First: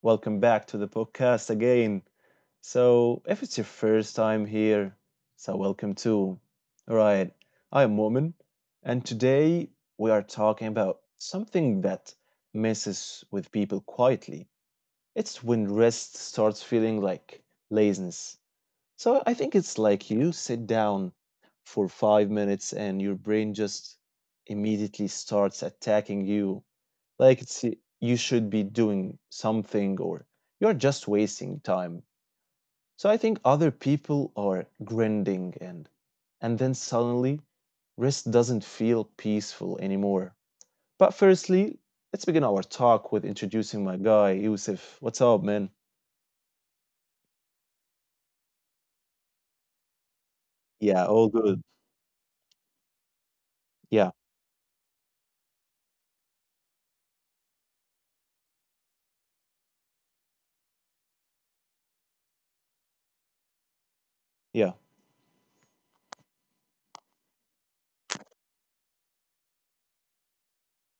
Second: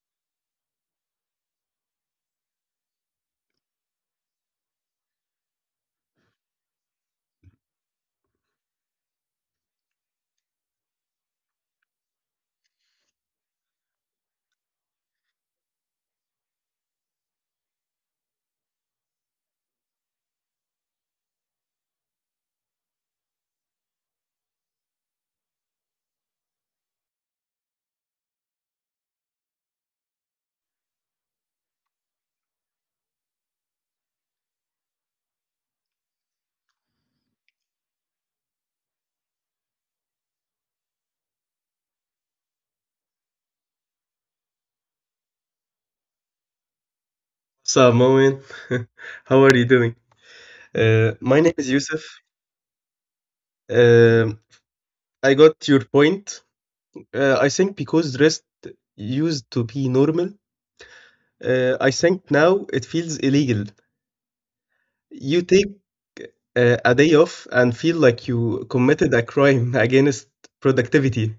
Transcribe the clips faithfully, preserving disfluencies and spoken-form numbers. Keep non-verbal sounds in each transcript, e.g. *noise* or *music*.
Welcome back to the podcast again. So, if it's your first time here, so welcome too. All right, I am Mu'min, and today we are talking about something that messes with people quietly. It's when rest starts feeling like laziness. So, I think it's like you sit down for five minutes and your brain just immediately starts attacking you like it's you should be doing something or you're just wasting time. So I think other people are grinding and and then suddenly rest doesn't feel peaceful anymore. But firstly, let's begin our talk with introducing my guy, Yusuf. What's up, man? What's up, Moin? *laughs* How are you doing? Uh, Yeah, My name all is good. Yusuf. Yeah, Um, I got your point. Uh, I think because rest used to be normal, uh, I think now it feels illegal. yeah, You take uh, a day off and feel like you committed a crime *laughs* against productivity.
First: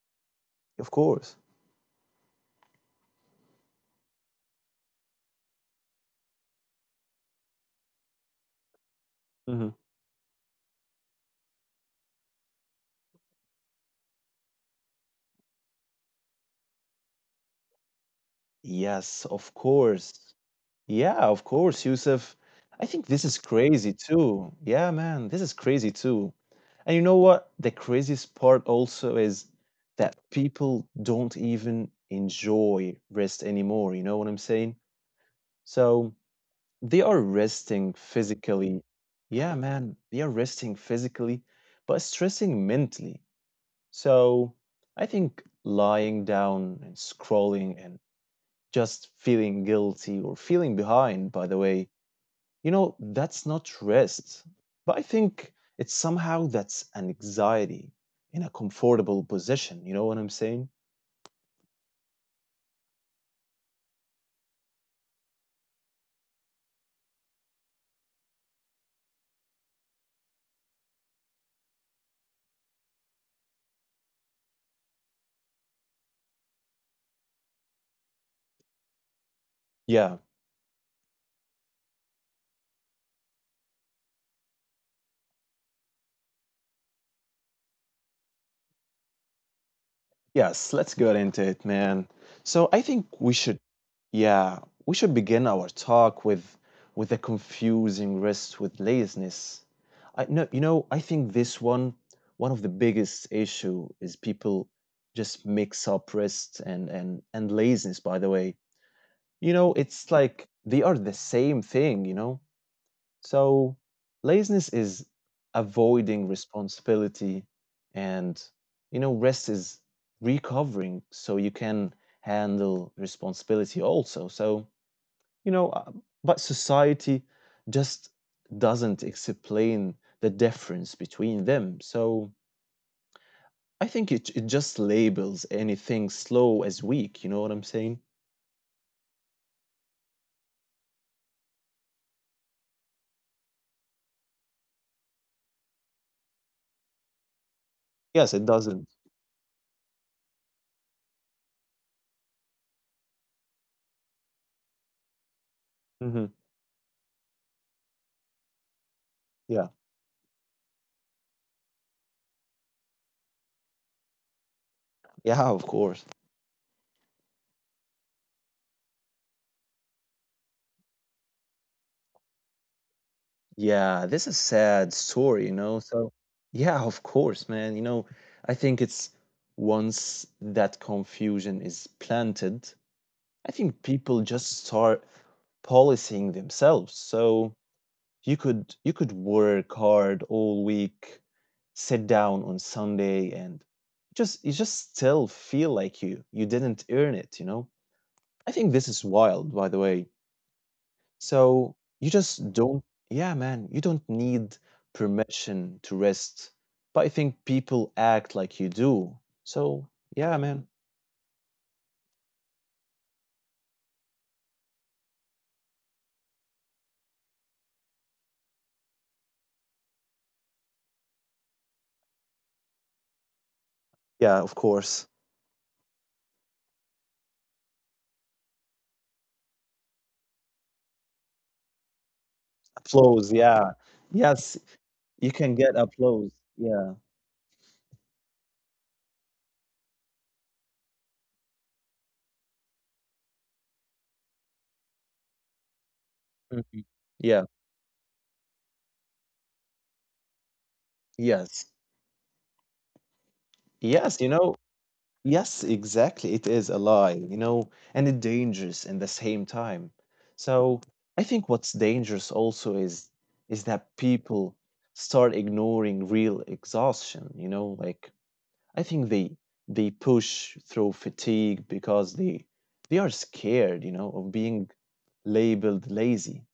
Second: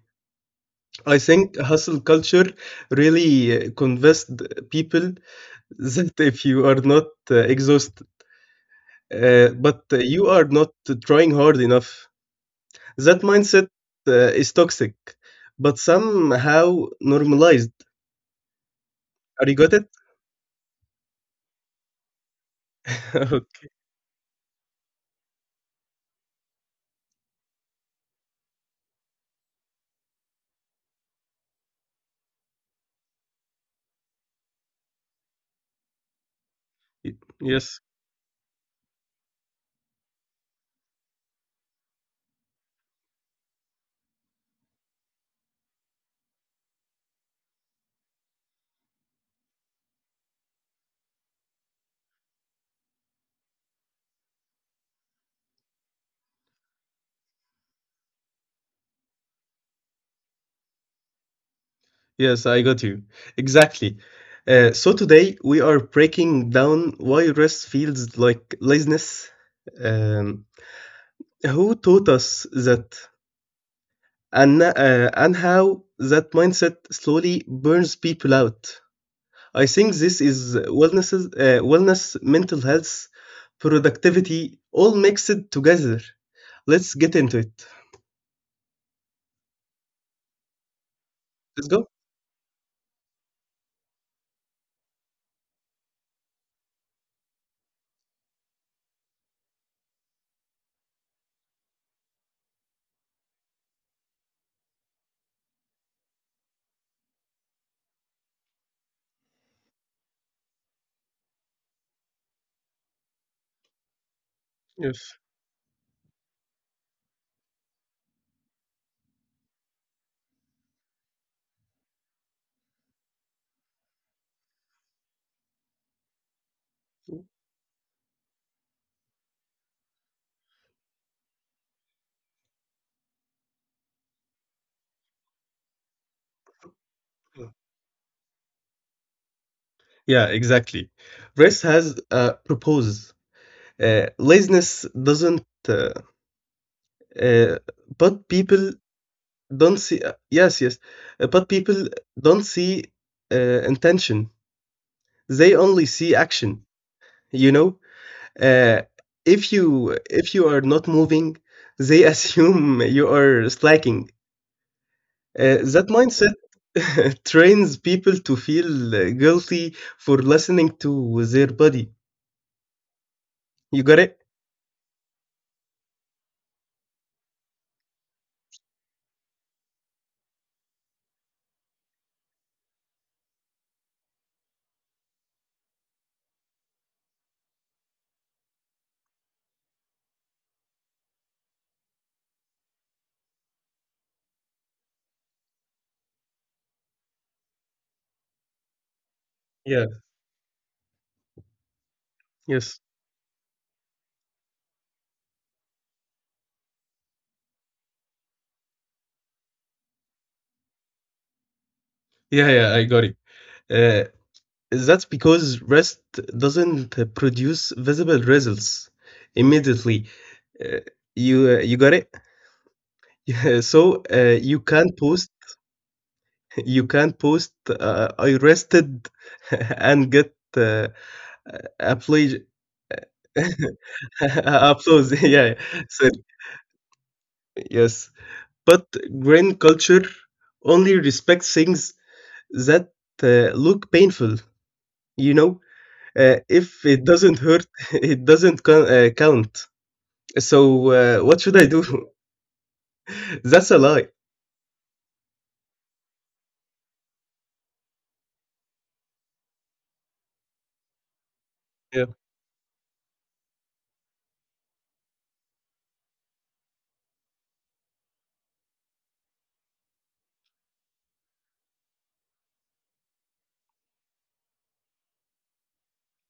of I course. think hustle culture really uh, convinced people *laughs* that if you are not uh, exhausted, uh, Hmm. but uh, you are not trying hard enough. That mindset uh, is toxic, but somehow normalized. Yes, Are of you got it? course. Yeah, of course, Yusuf. I think *laughs* this is Okay. crazy too. Yeah, man, this is crazy too. And you know what? The craziest part also is that people don't even enjoy rest anymore. You know what I'm saying? So they are Yes. resting physically. Yeah, man, they are resting physically, but stressing mentally. So I think lying down and scrolling and just feeling guilty or feeling behind, by the way, you know, that's not rest, but I think it's somehow that's an anxiety in a comfortable position. You know what I'm saying? Yes, I got you. Exactly. Uh, so today we are breaking down why rest feels like laziness. Um, who taught us that, and uh, and how that mindset slowly burns people out. I Yeah. think this is wellness, uh, wellness, mental health, productivity, all mixed together. Let's get into it. Yes, let's get into it, Let's man. go. So I think we should, yeah, we should begin our talk with with a confusing rest with laziness. I know. You know, I think this one, one of the biggest issue is people just mix up rest and and and laziness, by the way. You know, it's like they are the same thing, you know? So laziness is Yes. avoiding responsibility and, you know, rest is recovering so you can handle responsibility also. So, you know, uh, but society just doesn't explain the difference between them. So I think it it just labels anything slow as weak, you know what I'm saying? Yeah, exactly. Rest has uh, proposed, uh, laziness doesn't, uh, uh, Yes, but it people doesn't. don't see. Uh, yes, yes, uh, but people don't see uh, intention. They only Hmm. see action. You know, uh, if Yeah. you if you are not moving, they *laughs* assume you are slacking. Yeah, of Uh, that course. mindset *laughs* trains people to feel uh, guilty for listening to their body. Yeah, You got this is it? sad story, you know. So, yeah, of course, man. You know, I think it's once that confusion is planted, I think people just start policing themselves. So you could you could work hard all week, sit down on Sunday, and just you just still feel like you you didn't earn it, you know. I think this is wild, by the Yeah, way. So you just don't, yes. yeah, man, you don't need permission to rest. But I think people act like you do. So yeah, man. Yeah, yeah, I got it. Uh, that's because rest doesn't uh, produce visible results immediately. Uh, you uh, you got it? *laughs* Yeah, so Yeah, of uh, you course. can post *laughs* you can post uh, I rested *laughs* and get uh, applause Applause. Yeah. Yes, *laughs* you applause. *laughs* can get Yeah. applause. So Yeah. yes. But grain culture only respects things that uh, look painful, you know? Uh, Mhm. If it Yeah. doesn't hurt, *laughs* it doesn't co- uh, count. So, uh, Yes. what should I do? *laughs* That's a Yes, you lie. know, yes, exactly. It is a lie, you know, and it dangerous in the same time. So I think what's dangerous Yeah, also is is that people start ignoring real exhaustion, you know, like I think they they push through fatigue because they they are scared, you know, of being labeled lazy,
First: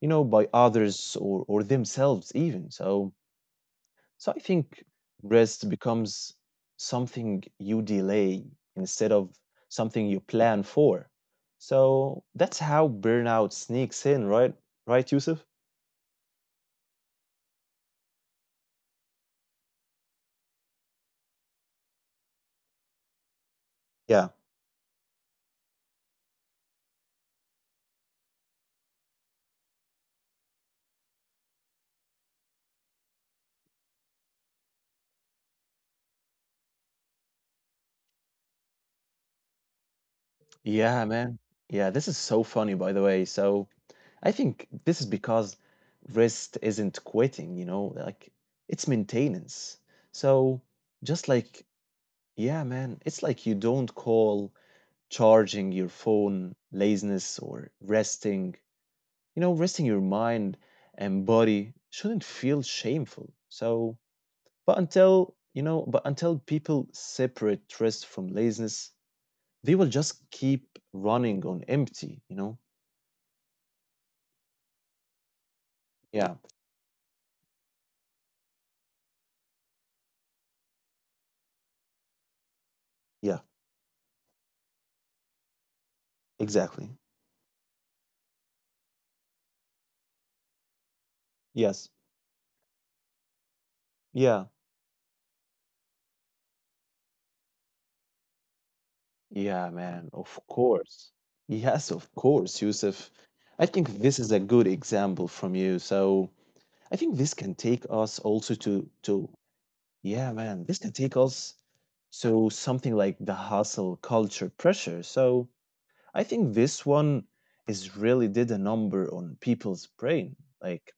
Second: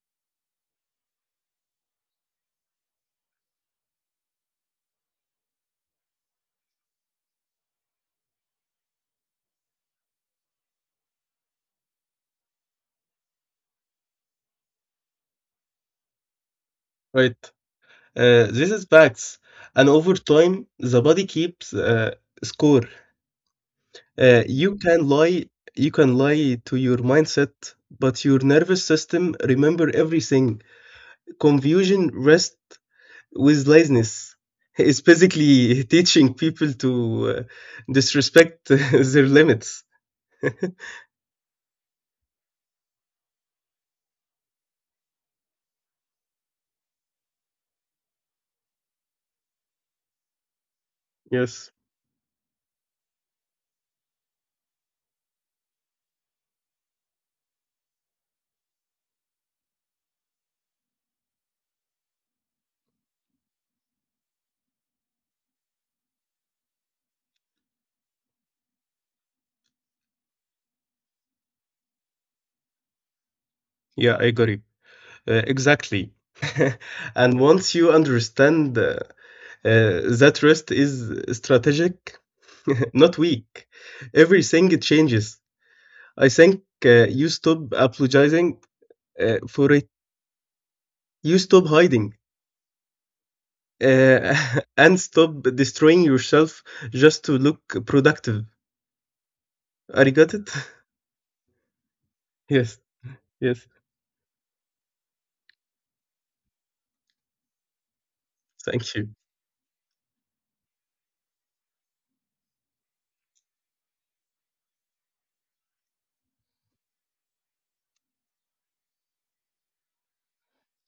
you know, by others or or themselves even. So so I think rest becomes something you delay instead of something you plan for. So that's how burnout sneaks in, right? Right, Yusuf? right. Uh, this is facts. And over time, the body keeps uh, score. Yeah. Uh, you can lie, you can lie to your mindset, but your nervous system remember everything. Confusion, rest, with laziness. *laughs* It's basically teaching people to uh, disrespect *laughs* their limits. Yeah, man. Yeah, this is so funny, by the way. So I think this is because rest isn't quitting, you know, like it's maintenance. So just like, Yes. yeah, man, it's like you don't call charging your phone laziness or resting. You know, resting your mind and body shouldn't feel shameful. So, but until, you know, but until people separate rest from laziness, they will just keep running on empty, you know? Yeah, I agree. Uh, exactly. Yeah, *laughs* And once you understand uh, uh, that rest is strategic, *laughs* not yeah, weak, everything it changes. I think exactly. uh, you stop apologizing uh, for it, you stop Yes, hiding, uh, yeah, *laughs* and stop destroying yourself just to look productive. yeah, man, I of got it? course. Yes, of *laughs* course, Yes. Yusuf. I Yes, think this is a good example from you. So, I think this can take us also to thank you. to yeah, man, this can take us. So something like the hustle culture pressure. So I think this one is really did a number on people's brain. Like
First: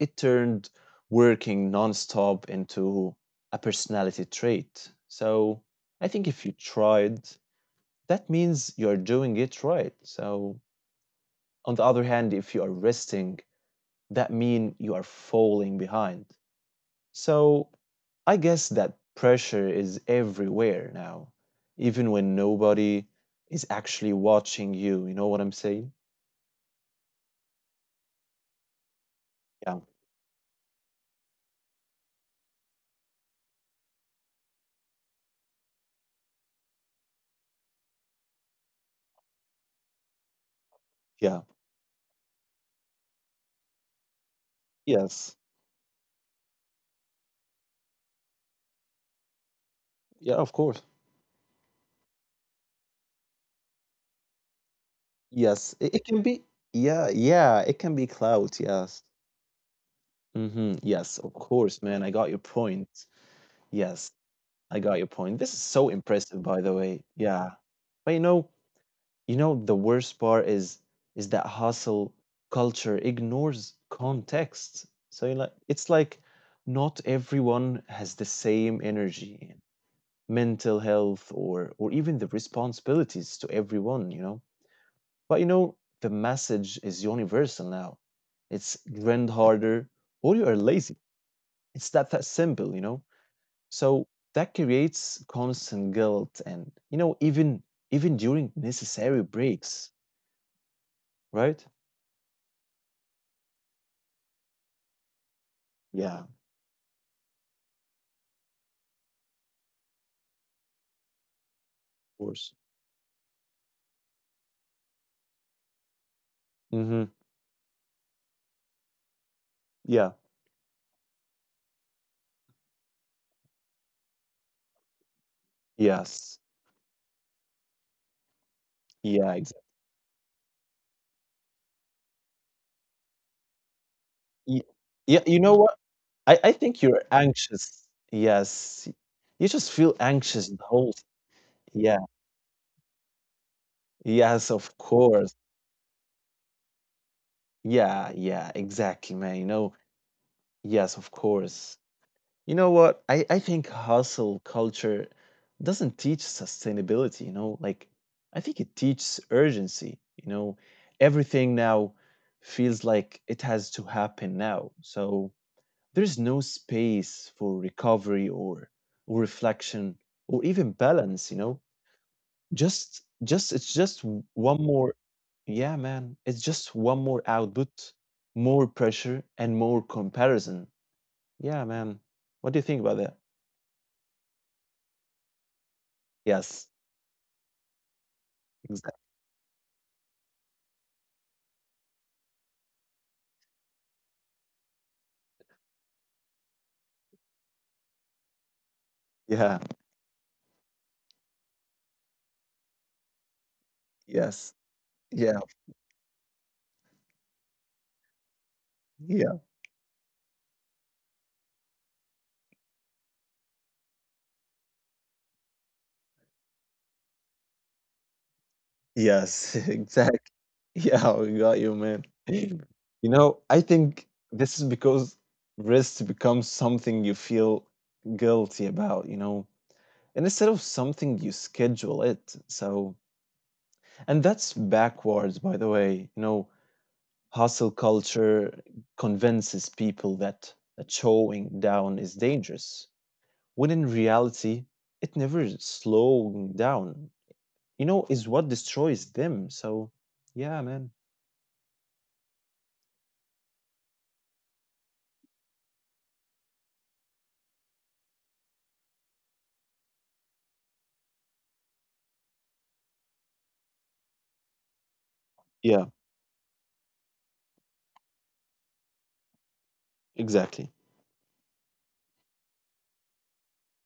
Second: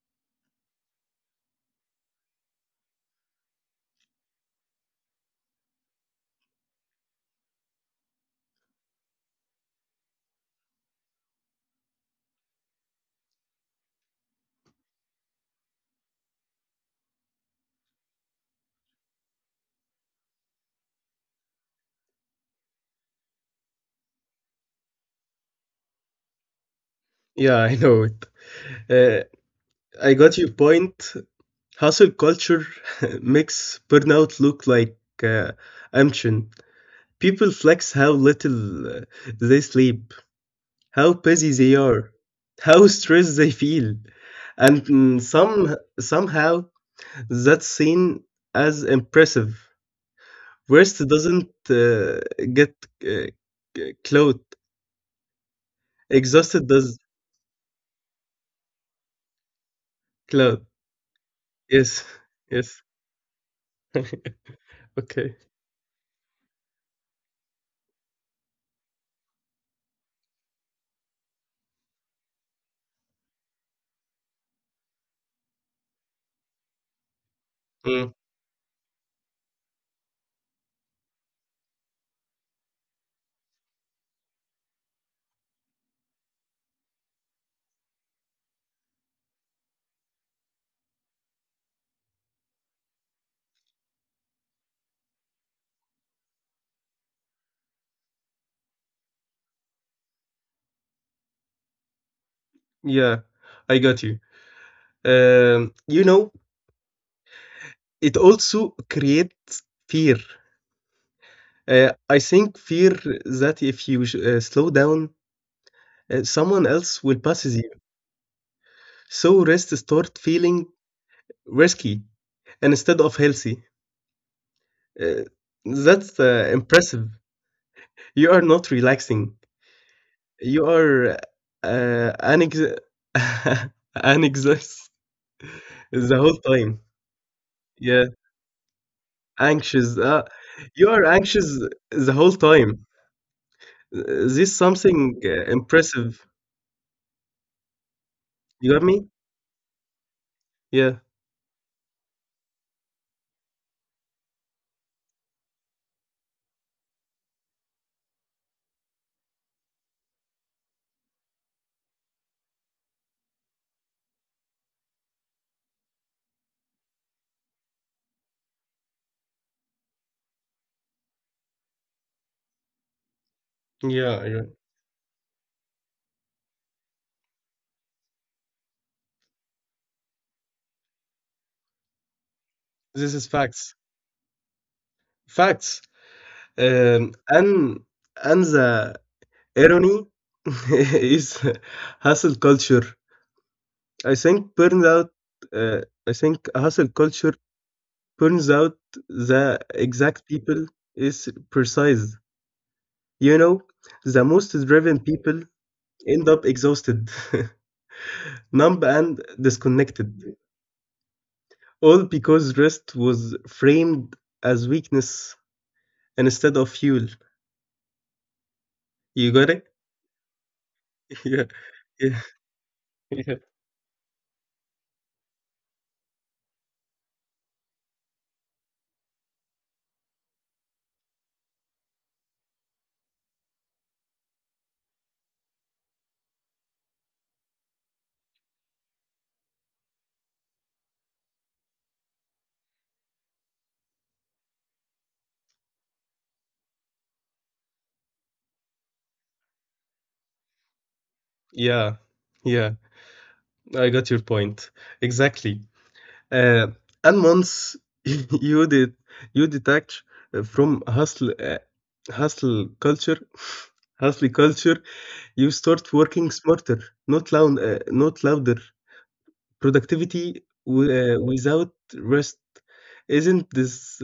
it turned working nonstop into a personality trait. So I think if you tried, that means you're doing it right. So on the other hand, if you are resting, that mean you are falling behind. So I guess that pressure is everywhere now, even when nobody is actually watching you. You know what I'm saying? Yeah, I know it. Uh, Yeah. I got your point. Hustle culture *laughs* makes burnout look like uh, ambition. People flex how little uh, they sleep, how Yeah. busy they are, how stressed they feel, and mm, Yes. some somehow that's seen as impressive. Yeah, of Rest course. doesn't uh, get uh, c- clout. Yes. It, it can be. Exhausted does Yeah. Yeah. It can be clout. Yes. clout. Mm-hmm. Yes. Of course, Yes, man. I got *laughs* your yes. point. Yes. *laughs* I got your Okay. point. This is so impressive, by the way. Yeah. But you know, You know, the worst part is is that hustle culture ignores context. So you like it's like not everyone Mm, has the same energy, mental health or or even the responsibilities to everyone, you know. But you know, the message is universal now. It's grind harder or you are lazy. It's that that simple, you know. So that creates constant guilt and you know even even during necessary breaks, right? yeah, I got you. Um, you know, Yeah, of it also creates fear. Uh, I think course. fear that if you sh- uh, slow down, uh, someone else will Mhm. passes you. So rest start Yeah. feeling risky and instead of healthy. Uh, that's uh, Yes. impressive. You are not relaxing. Yeah, exactly. You are uh, anex- *laughs* anxious Yeah, you know what? the whole I I time. think you're Yeah, anxious. Yes. You just anxious. feel Uh, anxious the You are whole. anxious the Yeah. whole time. This Yes, of something uh, course. impressive. Yeah, You yeah, got me? exactly, man. You know, Yeah. yes, of course. You know what? I I think hustle culture doesn't teach sustainability, you know? Like I think it teaches urgency, you know? Everything now feels like it has to happen now. So there's no space for recovery or, or reflection or even balance, you know? Just just it's Yeah, just yeah. w- one more, yeah, man. It's just one more output, more pressure and more comparison. Yeah, man. What do you think This about is that? facts. Facts. Yes. um, and and the Exactly. irony *laughs* is hustle culture. I think burns out. Uh, I think hustle culture burns out the Yeah. exact people is precise. You know, the most Yes. driven people Yeah. end up exhausted, *laughs* numb, and Yeah. disconnected. All because rest was framed as weakness instead of fuel. You got it? Yes. *laughs* Exactly. *laughs* *laughs* Yeah, Yeah. we got you, man. Yeah. *laughs* You Yeah. know, I think this is because rest becomes something you feel guilty about, you know, and instead of something you schedule it. So, and that's backwards, by the way. You know, hustle culture convinces people that, that slowing down is dangerous, when in reality, it never slowing down, you know, is what destroys them. So, yeah, man. Yeah. Yeah. I got your point. Exactly. Uh, and once *laughs* you did you detach uh, from hustle uh, hustle culture, *laughs* hustle culture, you start Yeah, working smarter, not loud, uh, not louder. Productivity exactly. w- uh, without rest isn't this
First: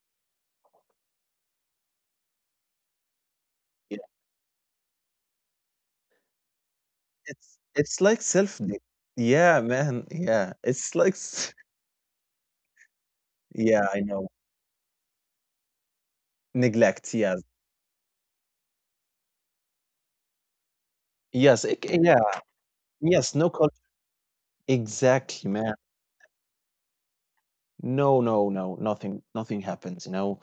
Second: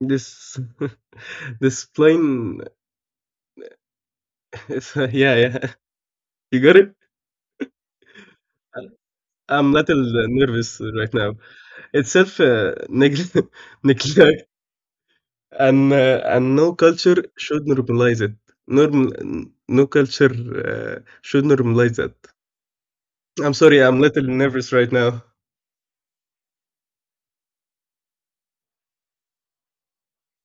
this *laughs* This plane *laughs* is uh, yeah, yeah. *laughs* You got it? It's it's like self neg. Yeah, I'm a little man, uh, yeah. nervous It's right like now. s. It's self uh, neglect, *laughs* *laughs* Yeah, I know. neglect and, uh, and no Neglect, culture yes. should normalize it. Normal, no culture uh, should Yes, it normalize that. yeah, yes, no I'm culture. sorry, I'm a little nervous right now. Exactly, man. No, no, no, nothing nothing happens, you know?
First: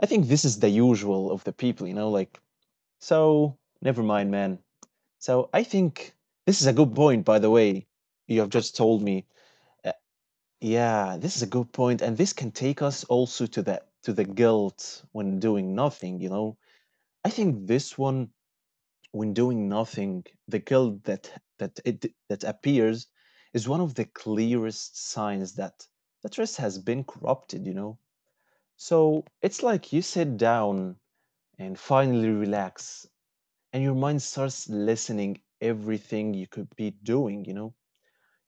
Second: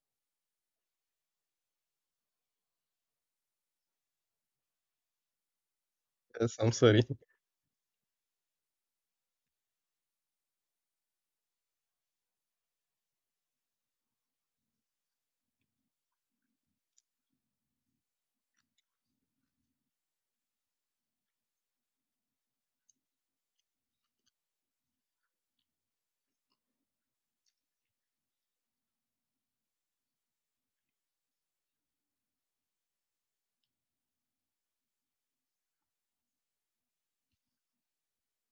I think this is the usual of the people, you know, like, so never mind, man. So I think this Yes, is a I'm good sorry. point, *clears throat* by the way, you have just told me. Uh, yeah, this is a good point, and this can take us also to that to the guilt when doing nothing, you know? I think this one, when doing nothing, the guilt that that it that appears is one of the clearest signs that that rest has been corrupted, you know. So it's like you sit down and finally relax, and your mind starts listening everything you could be doing, you know.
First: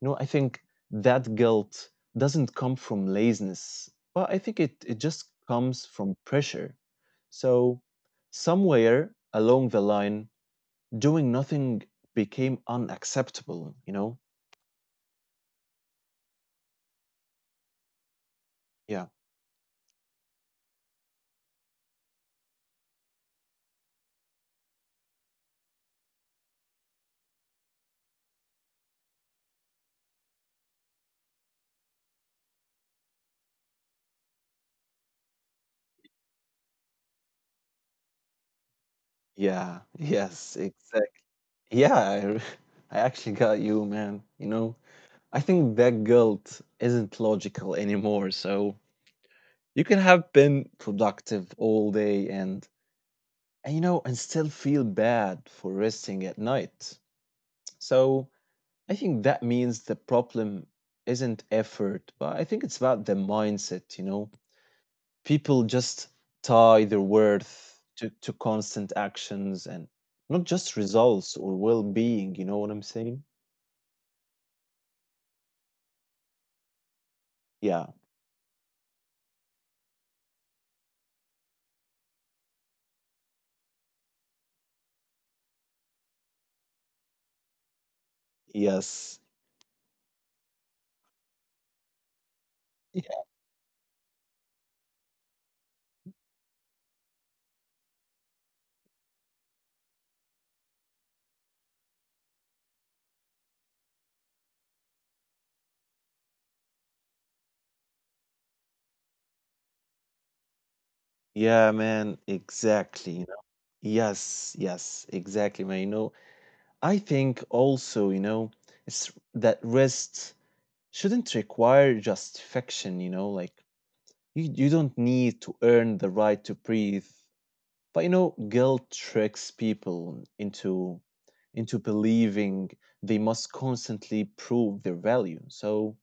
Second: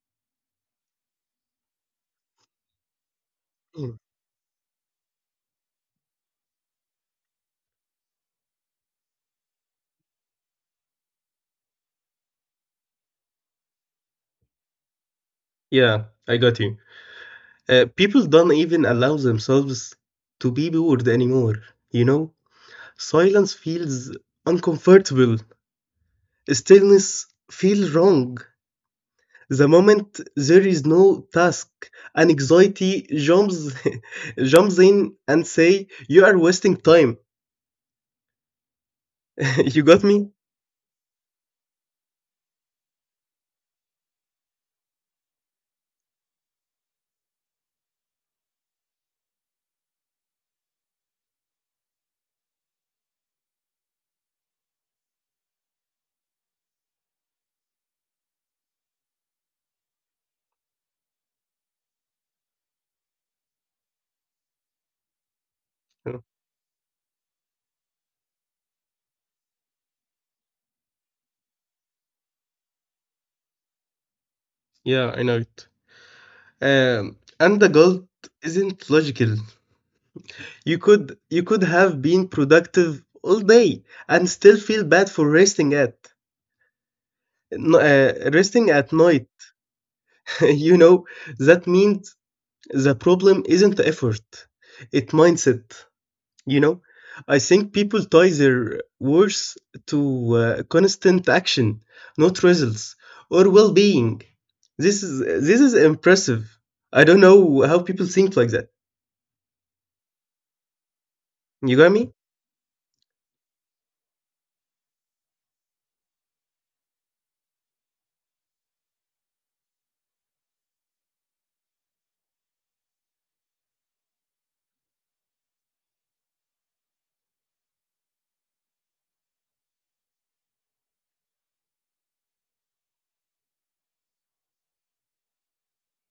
You know, I think that guilt doesn't come from laziness, Mm. but I think it, it just comes from pressure. So somewhere along the line, doing nothing became unacceptable, you know? Yeah, I got you. Uh, people don't even Yeah. allow themselves to be bored anymore, you know? Silence feels uncomfortable. Stillness feels wrong. The moment there is no task, anxiety jumps *laughs* jumps in and say you are wasting time. Yeah. *laughs* You *laughs* got me? Yes, exactly. Yeah, I, re- *laughs* I actually got you, man. You know, I think that guilt isn't logical anymore. So you can have been productive all day and, and you know, and still feel bad for resting at night. So I think that means the problem isn't effort, but I think it's about the mindset, you know? People just tie their worth to, to constant actions and not just results or well-being, you know what I'm saying? Yeah, I know it. Um, and the Yeah. guilt isn't logical. You could you could have been productive all day and still feel bad for resting at no- uh, resting Yes. at night. *laughs* You know that means the Yeah, problem isn't effort, it mindset. You know, I think people tie their worth to uh, constant action, not results or well-being. This is this is impressive. I don't know how people think like that. yeah, You got me? man, exactly, you know. Yes, yes, exactly, man. You know, I think also, you know, it's that rest shouldn't require justification, you know, like you, you don't need to earn the right to breathe. But you know, guilt tricks people into into believing they must constantly prove their value. So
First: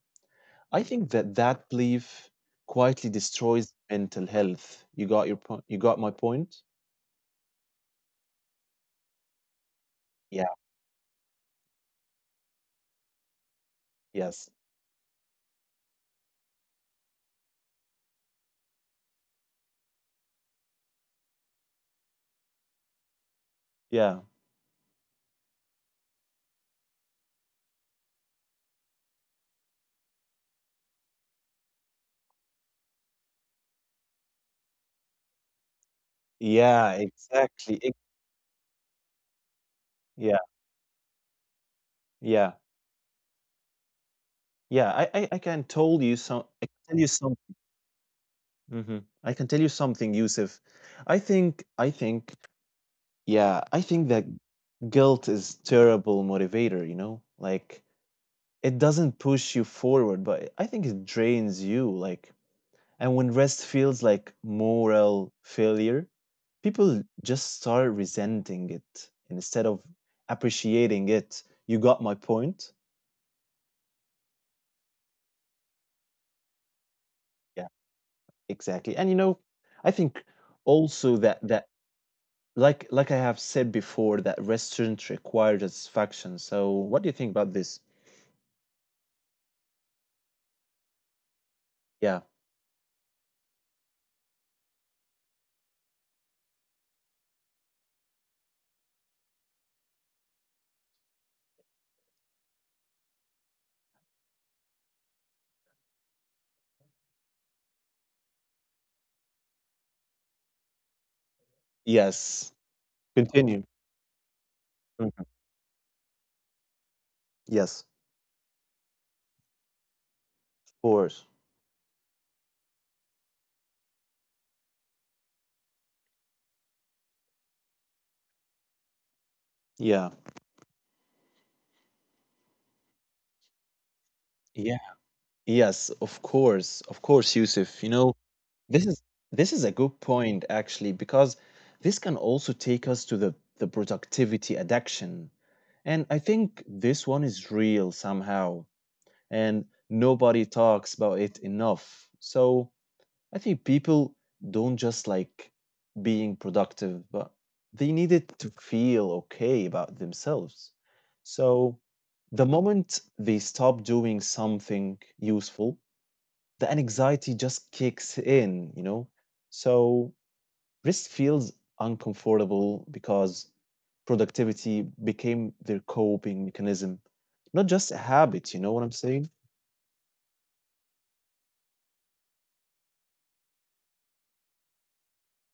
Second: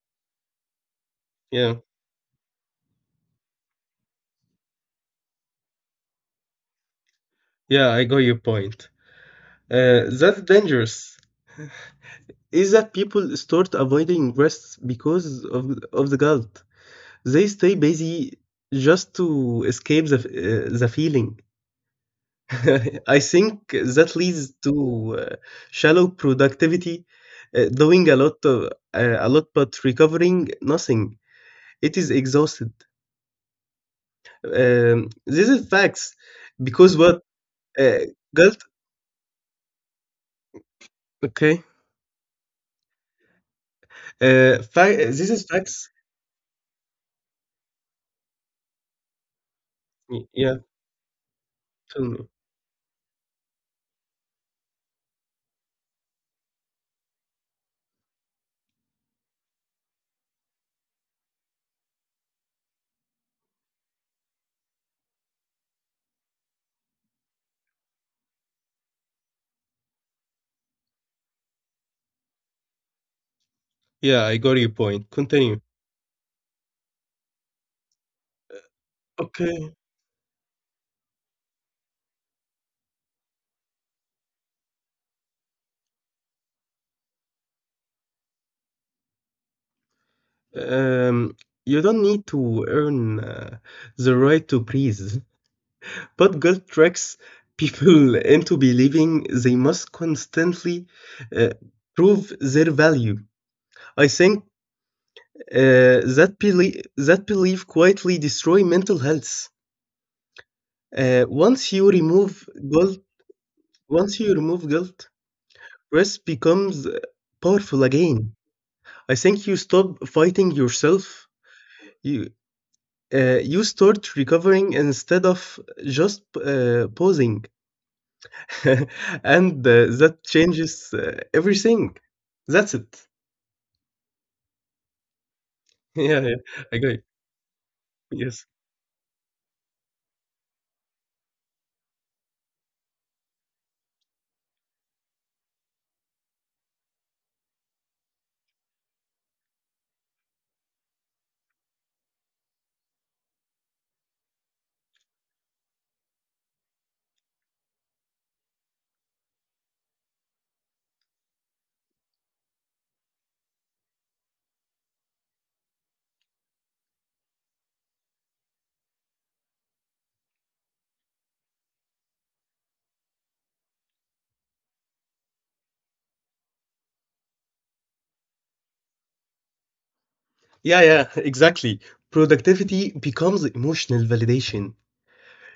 I think that that Yeah, belief quietly destroys mental health. You got your point. You got my point. yeah, I got your point. Uh, that's Yeah. dangerous. Is that people start avoiding Yes. rest because of of the guilt? They stay busy just to escape the f- uh, the feeling. *laughs* I think that Yeah. leads to uh, shallow productivity, uh, doing a lot, of, uh, a lot but recovering nothing. It is exhausted. Um, this is facts Yeah. because what Exactly. Ex- uh, guilt? Yeah. Okay, Yeah. uh, Yeah. I I, fa- I this can is tell facts. you some. I can tell you some. Mhm. I can tell you something, Y- Yusuf. Yeah, I think I tell think me. yeah, I think that guilt is terrible motivator, you know? Like it doesn't push you forward, but I think it drains you like and when rest feels like moral failure, people just start resenting it instead of appreciating it. You got my point? Yeah, I got your point. Continue. Yeah, exactly. And you know, Okay. I think also that that like like I have said before that rest shouldn't require satisfaction. So what do you think about this? Um, you don't Yeah. need to earn uh, the right to breathe. But guilt tricks people *laughs* into believing they must constantly uh, prove their value. I think uh, that, belie- that belief quietly destroy mental health. Uh, once you remove Yes. guilt, Continue. once you remove guilt, Mhm. rest becomes uh, Yes, powerful again. I think you stop fighting of yourself. course. You uh, you start recovering instead of just uh, posing. *laughs* And, uh, that Yeah. changes, uh, everything. That's it. *laughs* Yeah. Yes, Yeah, yeah. of course. Agree. Of course, Yusuf. You know, Yes. this is this is a good point actually because this can also take us to the the productivity addiction. And I think this one is real somehow and nobody talks about it enough. So, I think people don't just like being productive, but they needed to feel okay about themselves. So the moment they stop doing something useful, the anxiety just kicks in, you know? So rest feels uncomfortable because productivity became their coping mechanism, not just a habit, you know what I'm saying? Yeah, yeah, exactly. Productivity becomes emotional validation.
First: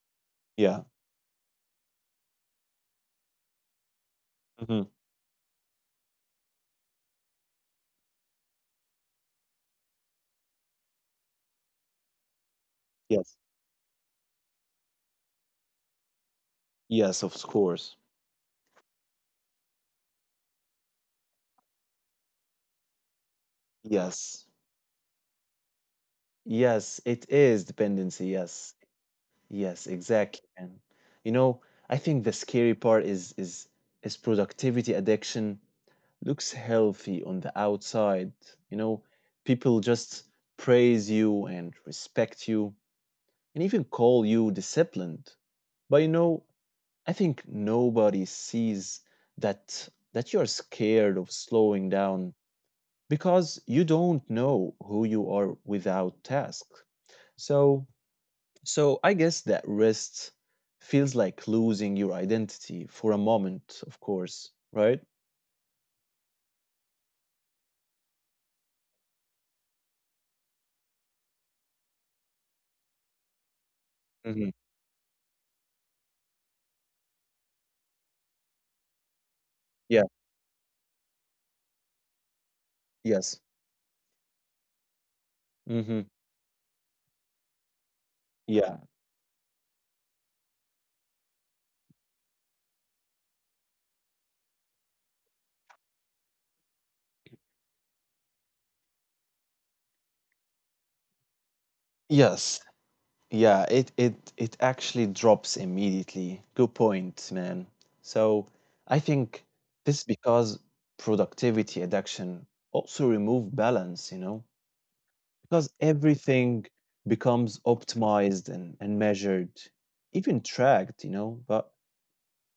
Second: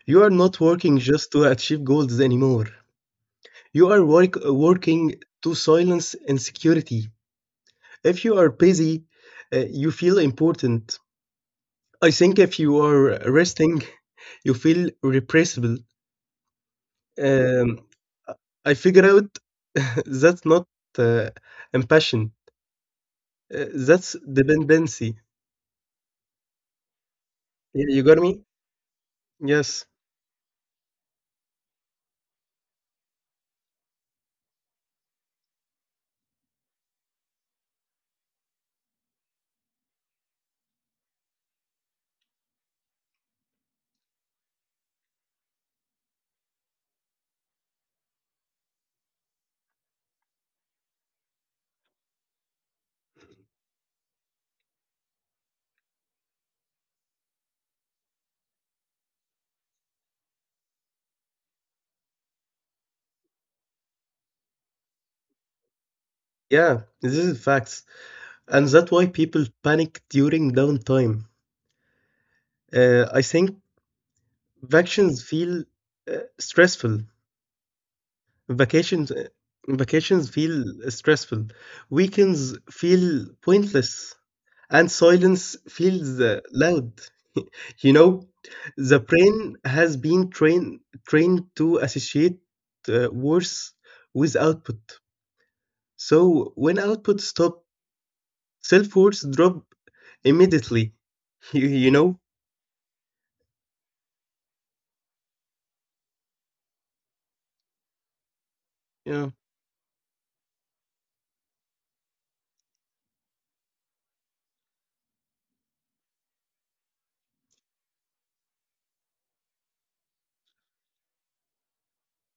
You are not Yeah. working just to achieve goals anymore. You are work, uh, hmm working to silence insecurity. If you are busy, uh, you feel important. I think if you Yes. are resting, you feel repressible. Yes, of course. Um, I I figure out *laughs* that's not uh, impassion. Uh, that's Yes. dependency. Yes, it is Yeah, you dependency. got me? Yes. Yes, Yes. exactly. And you know, I think the scary part is is is productivity addiction looks healthy on the outside. You know, people just praise you and respect you and even call you disciplined. But you know, I think nobody sees that that you're scared of slowing down because you don't know who you are without tasks. So so I guess that rest feels like losing your identity for a moment, of course, right? Yeah, this is facts. And that's why people panic during downtime. Uh, I think hmm vacations feel uh, stressful. Vacations uh, Yeah. Vacations feel stressful. Weekends feel Yes. pointless. And silence hmm feels uh, loud. You know, Yeah. the brain has been trained trained to associate uh, worse with output. So when output stop, self-worth drop immediately. *laughs* You, you know? Yes. Yeah. It it it actually drops immediately. Good point, man. So I think Yeah, this because productivity addiction also remove balance, you know, because everything becomes optimized and, and measured, even tracked, you know, but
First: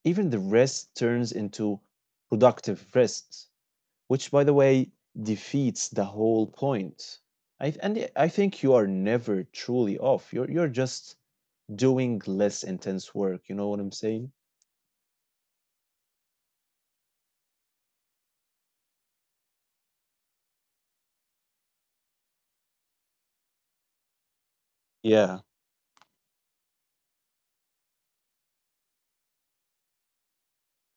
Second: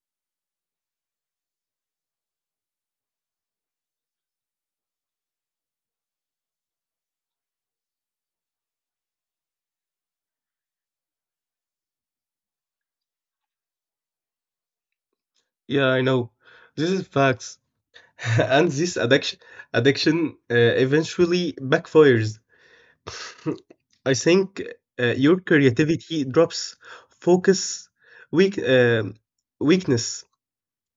even the rest turns into productive rest, which, by the way, defeats the whole point. I, and I think you are never truly off. You're, you're just doing less intense work. You know what I'm saying? yeah, I know. This is facts. *laughs* And this addiction, addiction uh, eventually backfires. *laughs* I think uh, your Yeah. creativity drops, focus, weak, um weakness,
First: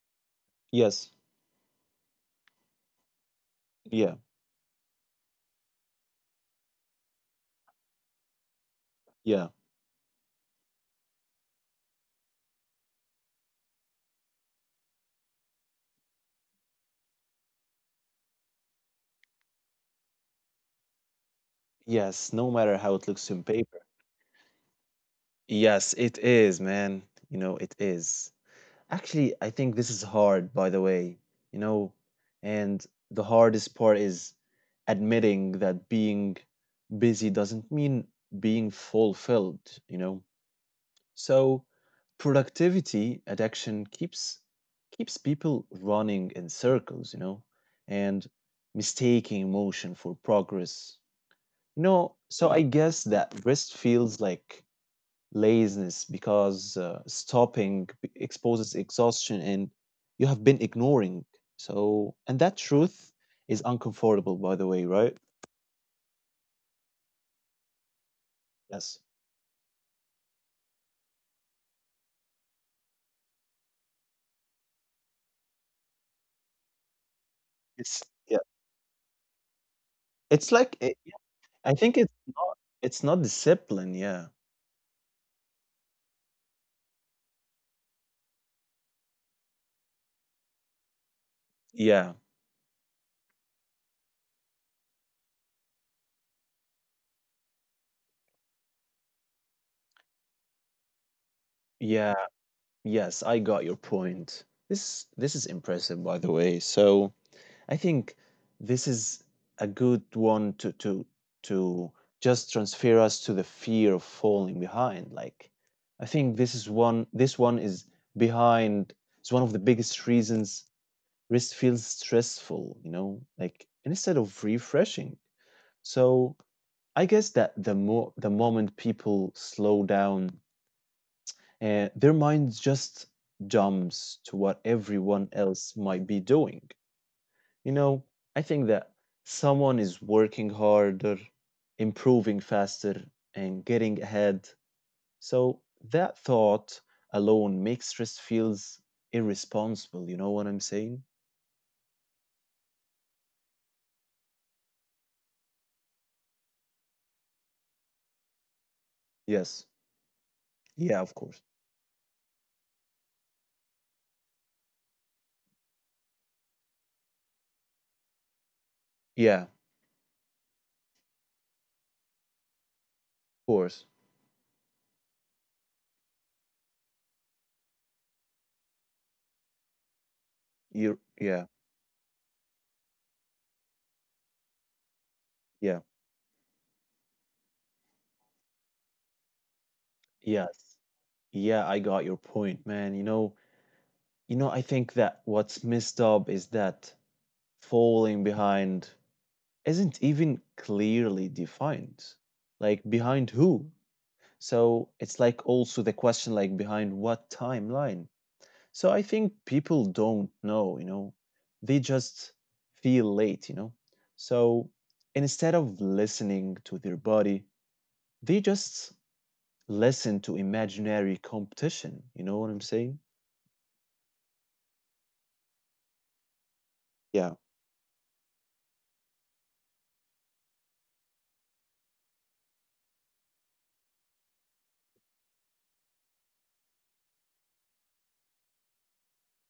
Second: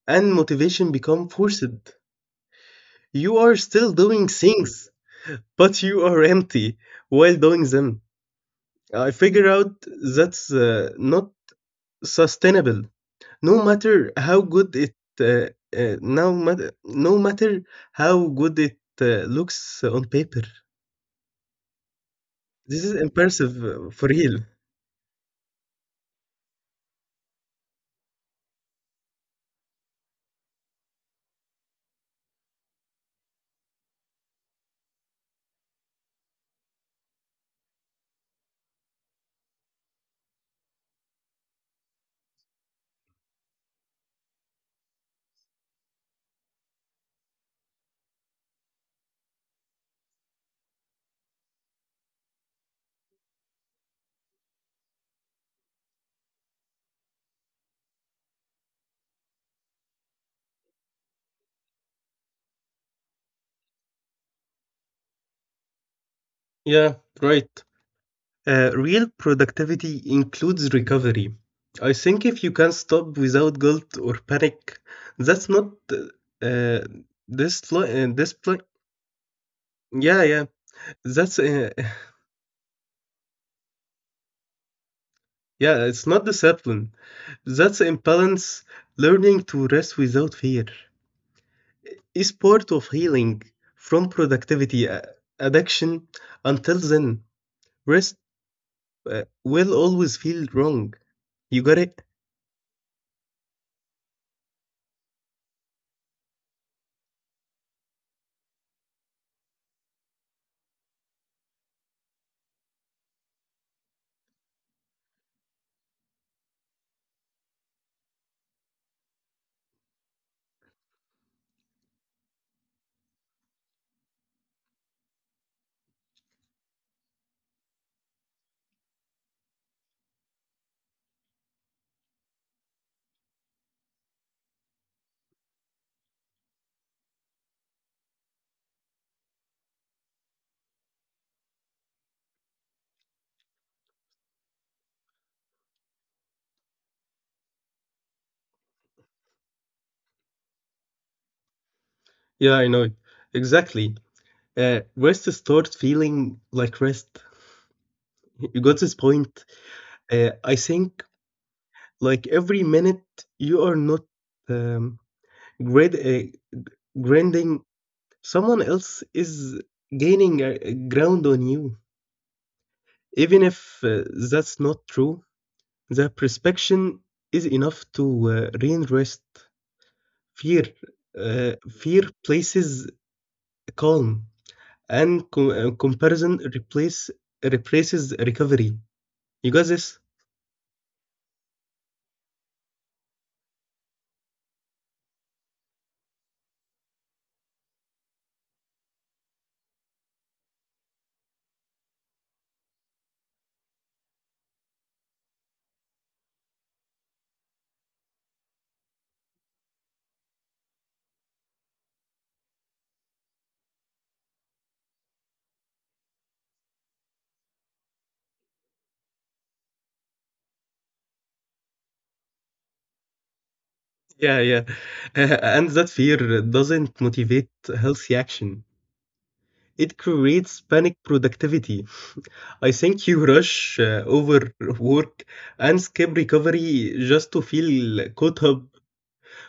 and motivation Yes. become forced. You are still Yeah. doing things, but you are empty while doing them. I Yeah. figure out that's uh, not sustainable no matter how good it uh, uh, no, mat- no matter how good it uh, looks on paper. Yes. No matter how it This is looks on paper. impressive uh, for real. Yes, it is, man. You know, it is. Actually, I think this is hard, by the way, you know, and the hardest part is admitting that being busy doesn't mean being fulfilled, you know. So productivity addiction keeps keeps people running in circles, you know, and mistaking motion for progress. You know, so I guess that rest feels like laziness because uh, stopping exposes exhaustion and you have been ignoring. So, and that truth is uncomfortable, by the way, right? Yeah, right. uh, Yes. Real productivity includes recovery. I think if you can stop without guilt or panic, that's not uh, uh, this lo- It's, uh, this yeah. pl- yeah yeah It's like, it, that's uh, I think *laughs* it's not, it's not discipline. Yeah. yeah, it's not discipline. That's imbalance. Learning to rest without fear Yeah. is part of healing from productivity uh, addiction. Until then, rest uh, will always feel wrong. You got it? Yeah. Yes. I got your point. This, this is impressive, by the way. So, I think this is a good one to to to just transfer us to the fear of falling behind. Like I think this is one this one is behind it's one of the biggest reasons risk feels stressful, you know, like instead of refreshing. So I guess that the more the moment people slow down, uh, their minds just jumps to what everyone else might be doing. You know, I think that someone is working harder, improving faster, and getting ahead. So that thought alone makes stress feels irresponsible. You know what I'm saying? Yeah, I know. Exactly. Uh, rest starts feeling like rest. You got this point. Yes. Uh, I think Yeah, of course. like every minute you are not um, grad- uh, grinding, someone else is Yeah, of gaining uh, ground on you. Even if course. uh, that's not true, the perception is enough to uh, reinforce fear. You yeah, Uh, Fear places calm, and com- uh, yeah. comparison replace replaces recovery. You got this? Yes. Yeah, I got your point, man. You know, You know, I think that what's messed up is that falling behind isn't even clearly defined. Like, behind who? So it's like also the question, like, behind what timeline? So I think people don't know, you know, they just feel late, you know. So instead of listening to their body, they just listen to imaginary competition. You know what I'm saying? Yeah, yeah. *laughs* And that fear doesn't Yeah. motivate healthy action. It creates panic productivity. I think you rush uh, over and skip recovery just to feel caught up.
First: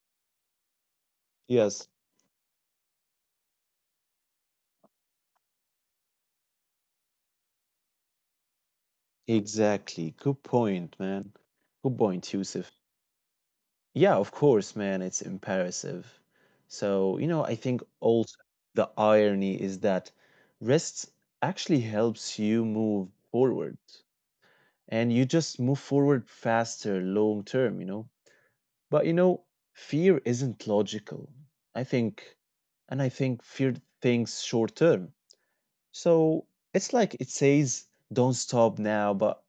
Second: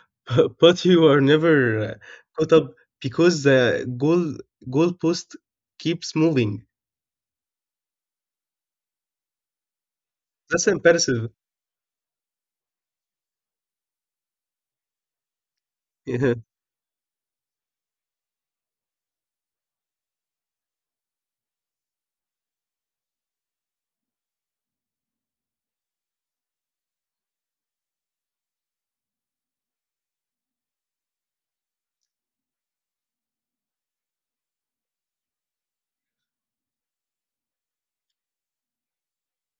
*laughs* But you are never Yes. uh, caught up because the goal goalpost keeps moving. Exactly. Good That's point, impressive. man. *laughs* Good point, Yusuf. Yeah, of course, man, it's imperative. Yeah, So, you know, I think also the irony is that rest actually helps you move forward and you just move forward faster long term, you know. But, you know, fear isn't logical. I think, and I think fear thinks short term. So it's like it says, don't stop now, but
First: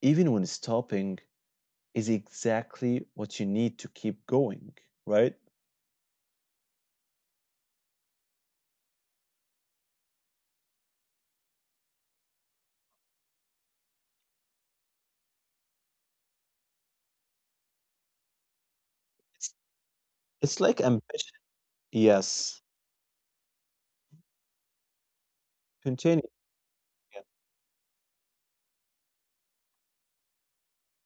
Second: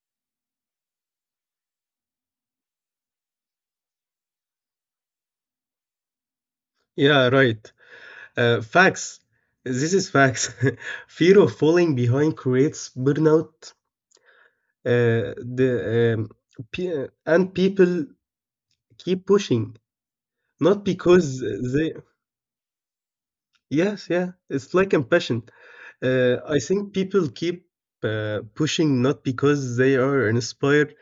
even when stopping, is exactly what you need to keep going, right? yeah, right. Uh, facts. This is facts. *laughs* Fear of falling behind creates burnout. Uh, the um, pe- uh, and people keep It's, pushing, it's like not ambition. because they. Yes. Yes, yeah. It's like compassion. Continue. Uh, I think Yeah, people keep uh, pushing not because they are inspired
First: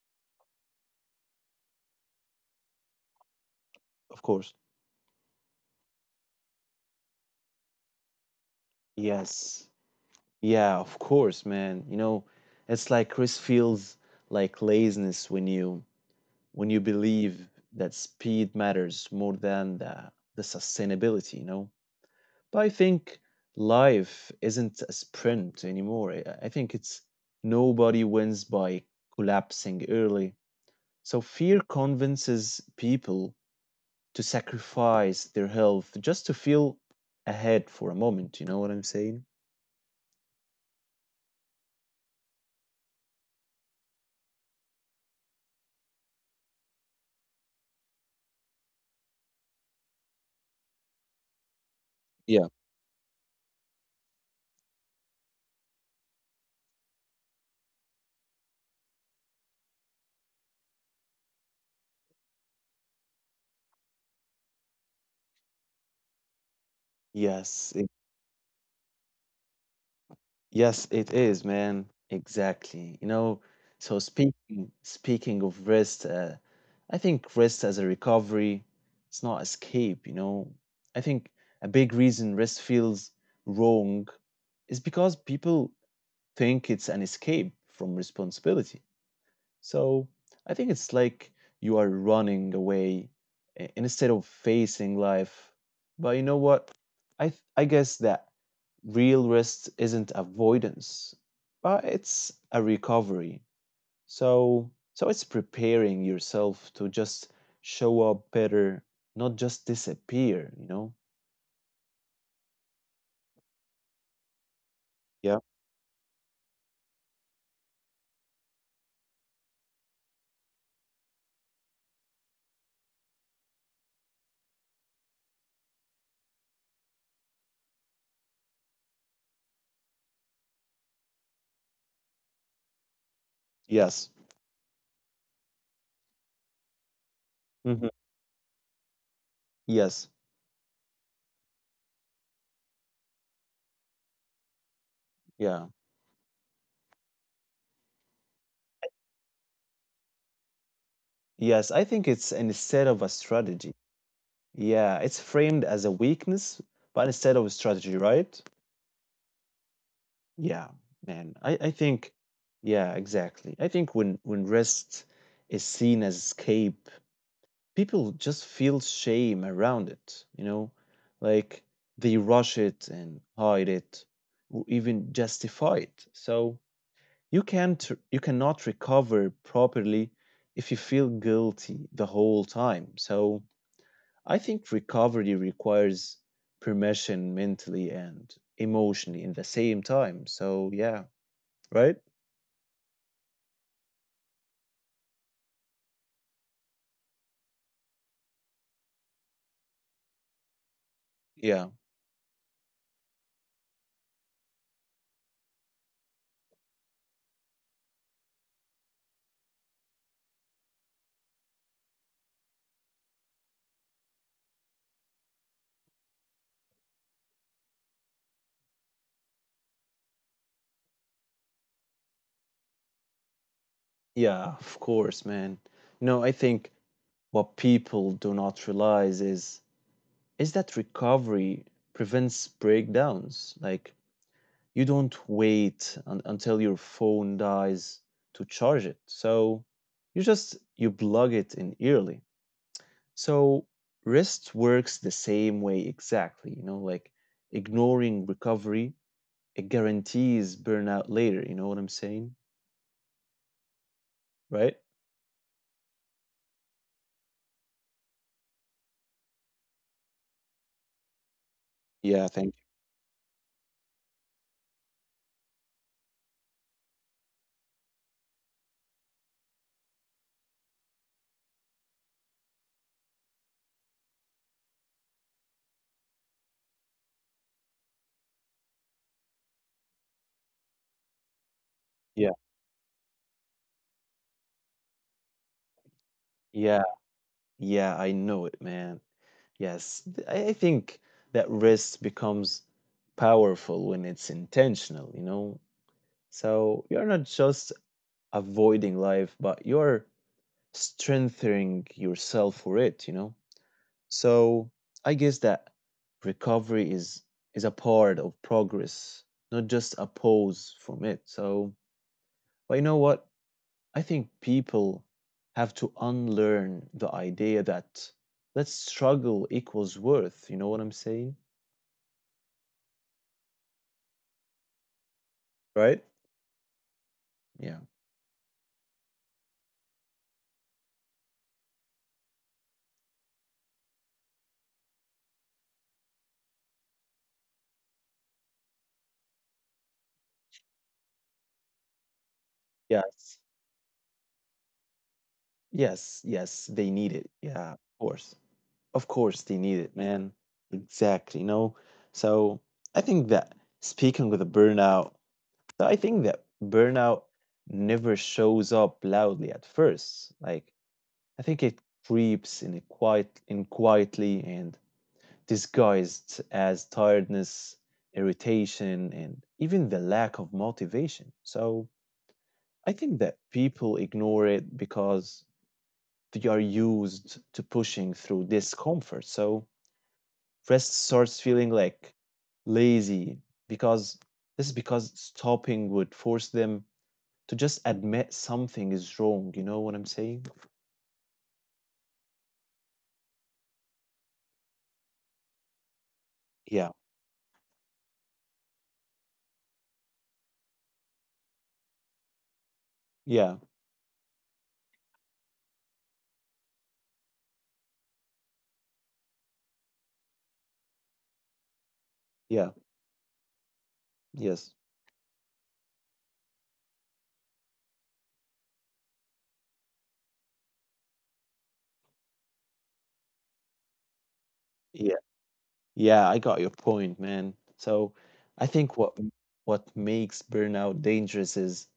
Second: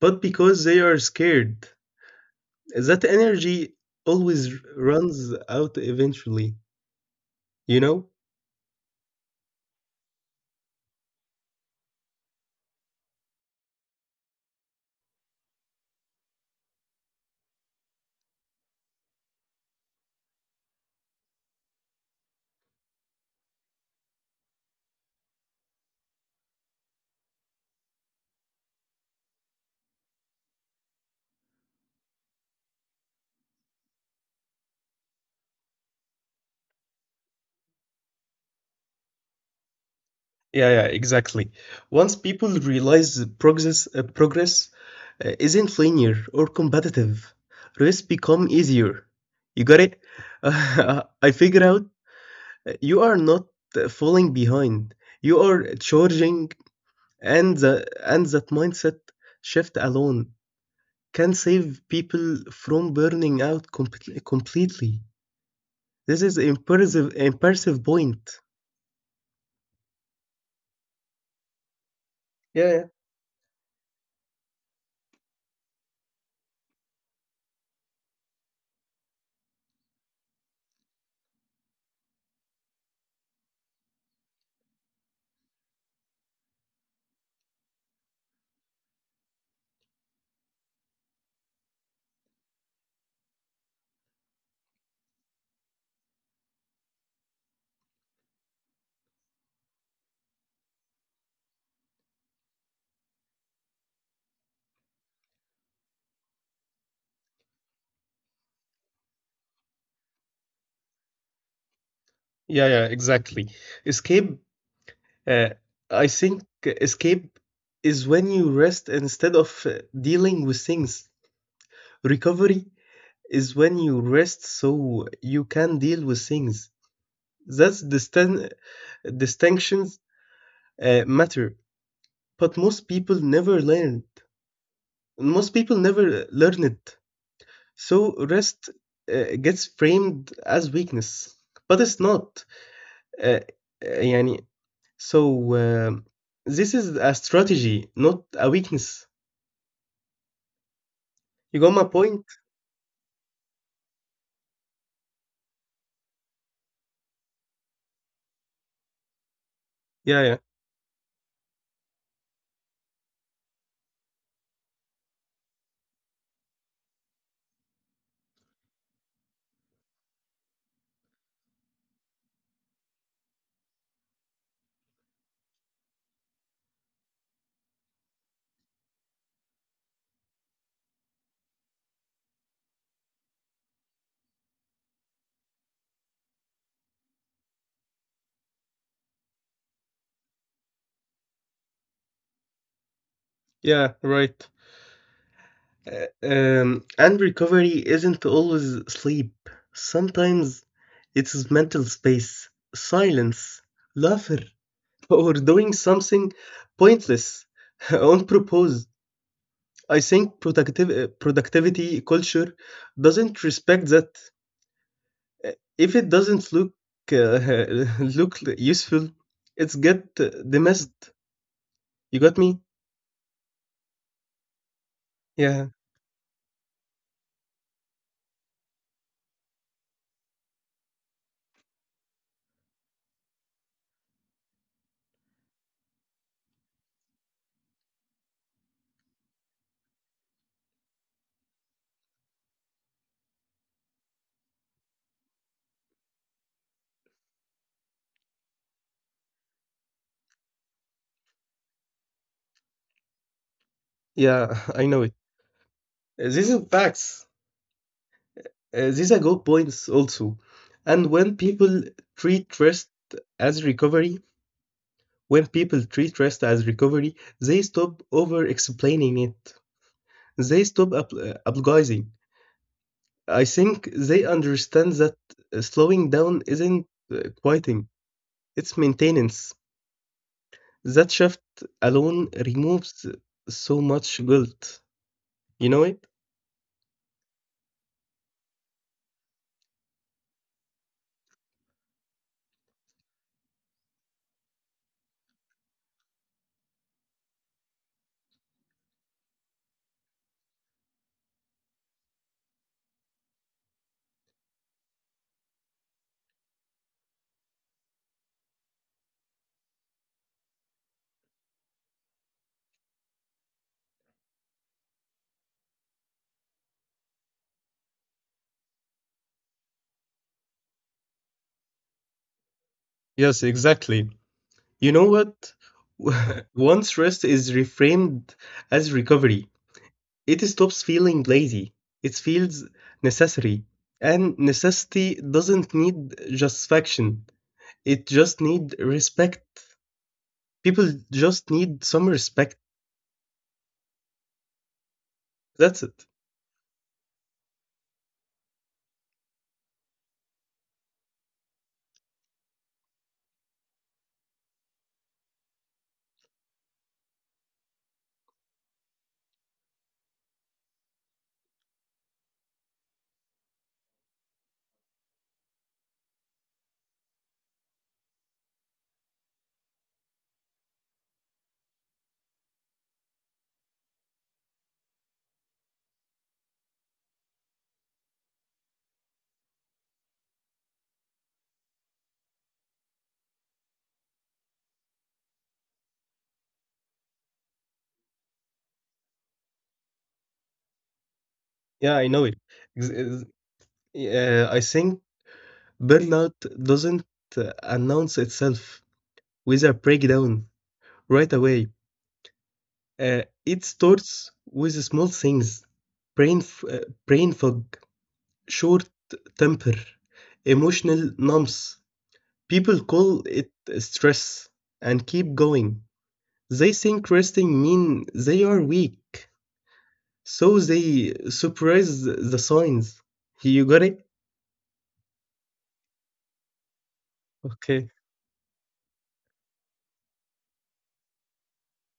but because they are scared, that energy of course. always runs out eventually, you know? Yes. Yeah, of course, man. You know, it's like Chris feels like laziness when you when you believe that speed matters more than the the sustainability, you know? But I think life isn't a sprint anymore. I I think it's nobody wins by collapsing early. So fear convinces people to sacrifice their health just to feel ahead for a moment. You know what I'm saying? Yeah, yeah, exactly. Once people realize the progress, uh, progress uh, isn't linear or competitive, race become easier. You got it? *laughs* I figure out Yeah. uh, you are not uh, falling behind. You are charging, and the, and that mindset shift alone can save people from burning out compl- completely. This is impressive Yes, it, impressive point. yes, it is, man. Yeah, yeah, Exactly. You know, so speaking speaking of rest, uh, I think rest as a recovery, it's not escape, you know. I think a big reason rest feels wrong is because people think it's an escape from responsibility. So I think it's like you are running away i- instead of facing life. But you know what? I th- I guess that real rest isn't avoidance, but it's a recovery. So so it's preparing yourself to just show up better, not just disappear, you know? yeah, yeah, exactly. Escape, Yeah. uh, I think escape is when you rest instead of uh, dealing with things. Recovery is when you rest so you can deal with things. That's distin- distinctions uh, matter, but most people never learn Yes. it. Most people never learn it. hmm So rest uh, gets Yes. framed as weakness, but it's not. Uh, uh, يعني, so Yeah. uh, this is a strategy, not a weakness. You got Yes, my I think point? it's an instead of a strategy. Yeah, it's framed as a weakness, but instead of a strategy, right? Yeah, yeah, Yeah, man. I, I think, yeah, exactly. I think when when rest is seen as escape, people just feel shame around it, you know? Like they rush it and hide it, or even justify it. So you can't you cannot recover properly if you feel guilty the whole time. So I think recovery requires permission mentally and emotionally in the same time. So yeah, right? yeah, right. Uh, um, and recovery isn't always sleep. Sometimes it's Yeah. mental space, silence, laughter, *laughs* or doing something pointless *laughs* on purpose. I think productiv- uh, productivity culture doesn't respect that. Uh, If it doesn't look uh, *laughs* look useful, it's get uh, dismissed. You got me? Yeah, of course, man. Yeah, No, I think what people do not realize is is that recovery prevents breakdowns. Like you don't wait un- until your phone dies to charge it. So you just you plug it in early. So rest works the same way exactly, you know, like ignoring recovery, it guarantees burnout later, you know what I'm saying? yeah, *laughs* Right? I know it. Uh, These are facts. Uh, These are good points also. And when people Yeah, thank you. treat rest as recovery, when people treat rest as recovery, they stop over explaining it. They stop ap- uh, apologizing. I think they understand that uh, slowing down isn't uh, quieting, it's maintenance. That shift alone Yeah. removes so much guilt. You know it? Yeah. Yeah, I know it, man. Yes. th- I I think that rest becomes powerful when it's intentional, you know? So you're not just avoiding life, but you're strengthening yourself for it, you know? So I guess that recovery is is a part of progress, not just a pause from it. So, but you know what? I think people have to unlearn the idea that that struggle equals worth. You know what I'm saying? Yes, exactly. You know what? Right? *laughs* Once rest is Yeah. reframed as recovery, it stops feeling lazy. It feels necessary. And necessity doesn't need justification, it just needs respect. People just need some respect. Yes. That's it. Yes. Yes. They need it. Yeah. Of course. Of course they need it, man. Exactly. You know. So I think that speaking with a burnout So I think that burnout never shows up loudly at first. Like I think it creeps in a quiet in quietly and disguised as tiredness, irritation, and even the lack of motivation. So I think that people ignore it because they are used to pushing through discomfort. So rest starts feeling like lazy because this is because stopping would force them to just admit something is wrong. You know what I'm saying? Yeah, I know it. Ex- ex- Yeah, I think burnout Yeah, doesn't uh, announce itself, with a breakdown right away. Uh, yeah, It starts with small things, brain, f- uh, brain fog, short temper, emotional numbs. yeah, People call it stress yes, and keep going. They think resting mean they are weak, so they suppress the signs. You got it? yeah, yeah. I got your point, man. Okay. So I think what what makes burnout dangerous is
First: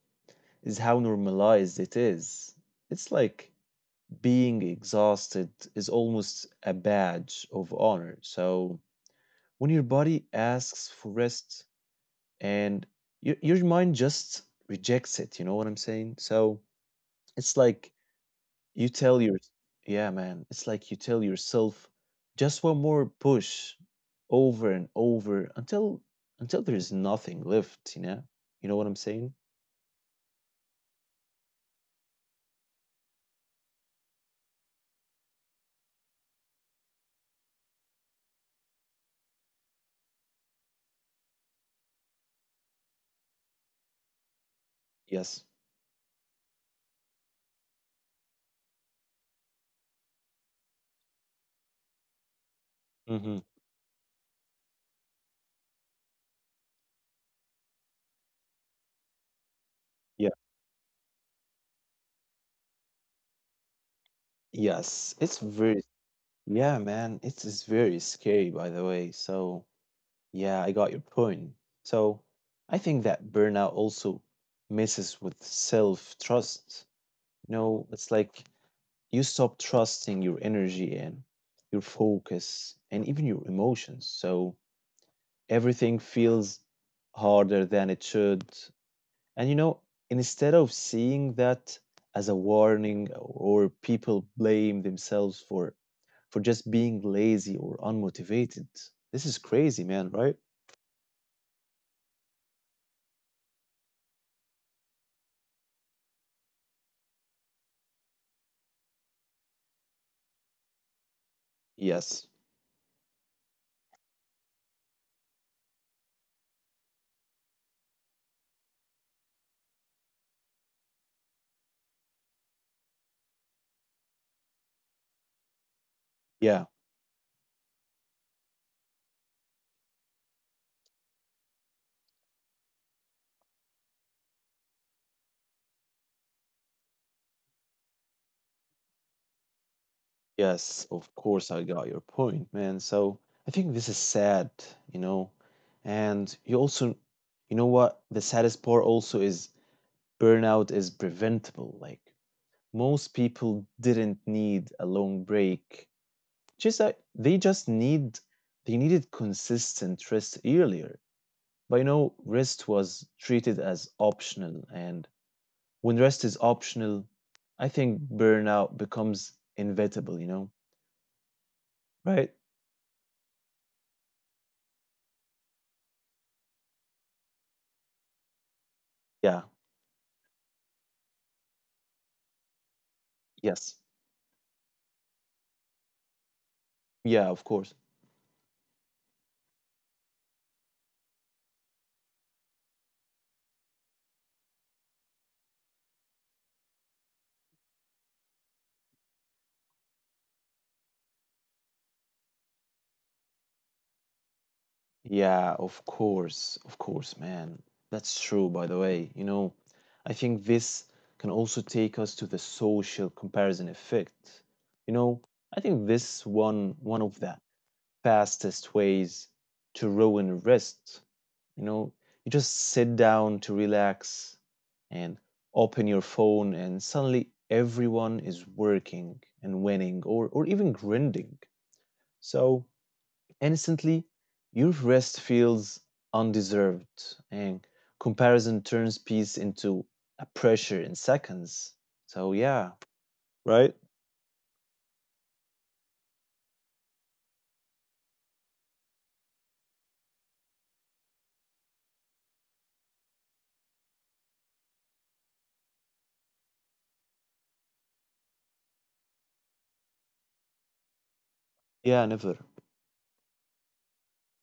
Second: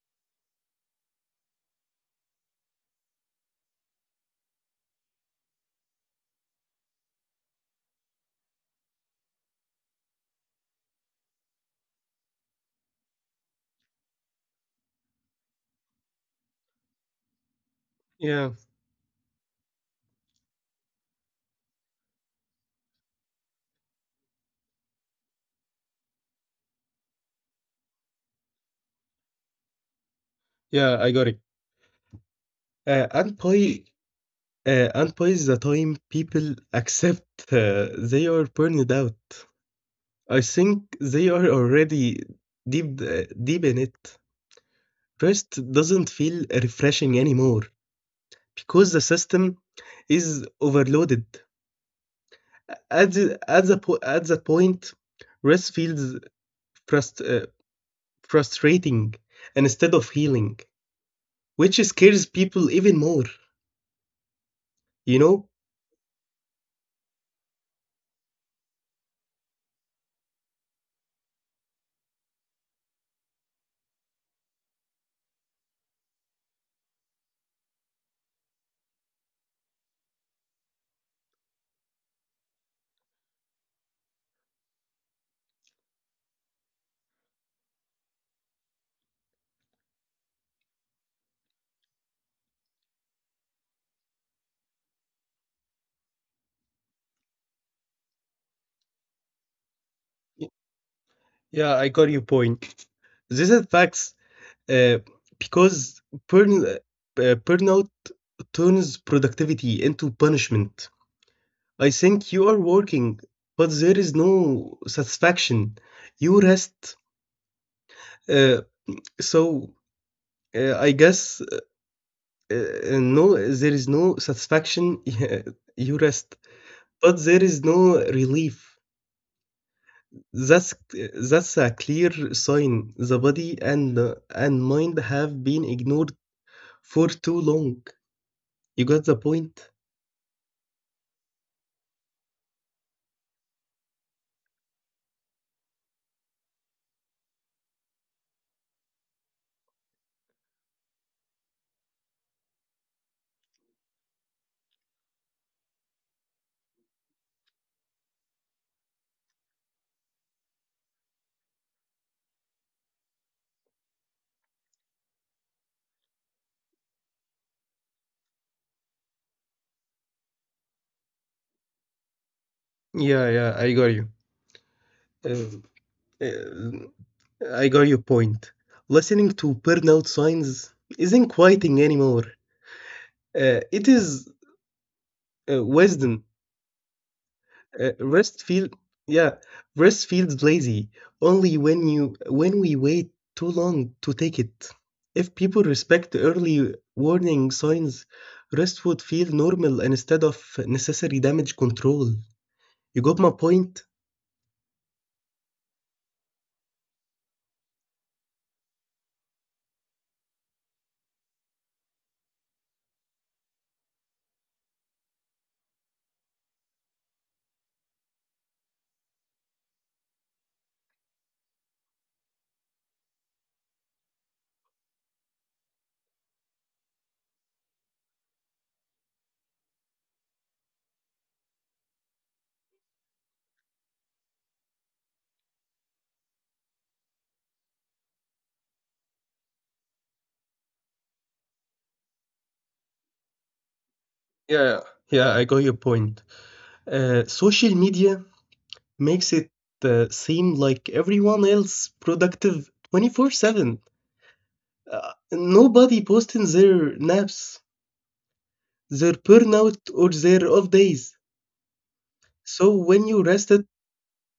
is how normalized it is. It's like being exhausted is almost a badge of honor. So when your body asks for rest and your your mind just rejects it, you know what I'm saying? So it's like Yeah. You tell your yeah, man. It's like you tell yourself just one more push over and over until until there's nothing left, you know? You know what I'm saying? Yeah, I got it. Uh, and by uh, and by the time people accept uh, they are burned out, I think they are already deep uh, deep in it. Yes. Rest doesn't feel refreshing anymore because the system is overloaded. At Mm-hmm. the, at the, po- at the point, rest feels frust- uh, frustrating instead of Yeah. healing, which scares people even more, Yes. you It's know? very yeah, man. It's, it's very scary by the way. So yeah, I got your point. So I think that burnout also messes with self trust. You know, it's like you stop trusting your energy and your focus and even your emotions. So everything feels harder than it should. And you know, instead of seeing that as a warning or people blame themselves for for just being lazy or unmotivated. This is crazy, man, right? Yeah, I got your point. This affects uh, because burn, uh, burnout turns productivity into punishment. I Yes. think you are working, but there is no satisfaction. You rest, uh, so uh, I guess uh, no, there is no satisfaction. *laughs* You rest, Yeah. but there is no relief. That's that's a clear sign. The body and and mind have been ignored for too long. You got the point? Yes, of course, I got your point, man. So I think this is sad, you know. And you also, you know what? The saddest part also is burnout is preventable. Like most people didn't need a long break. Just that they just need they needed consistent rest earlier. But you know, rest was treated as optional, and when rest is optional, I think burnout becomes inevitable, you know, right? Yeah, yeah, I got you. Um, uh, I got your point. Yeah. Listening to burnout signs isn't quieting anymore. Uh, Yes. It is uh, wisdom. Yeah, of course. Uh, rest feel yeah, Rest feels lazy only when you when we wait too long to take it. If people respect early warning signs, rest would feel normal instead of necessary damage control. You got my point? Yeah, of course. Of course, man. That's true, by the way. You know, I think this can also take us to the social comparison effect. You know, I think this one one of the fastest ways to ruin rest. You know, you just sit down to relax and open your phone and suddenly everyone is working and winning or or even grinding. So instantly, your rest feels undeserved, and comparison turns peace into a pressure in seconds. So, yeah, right? Yeah, yeah, I got your point. Uh, social media makes it uh, seem like everyone else productive twenty-four seven. Uh, nobody posting their naps, their burnout, or their off days. Yeah, never. So when you rested,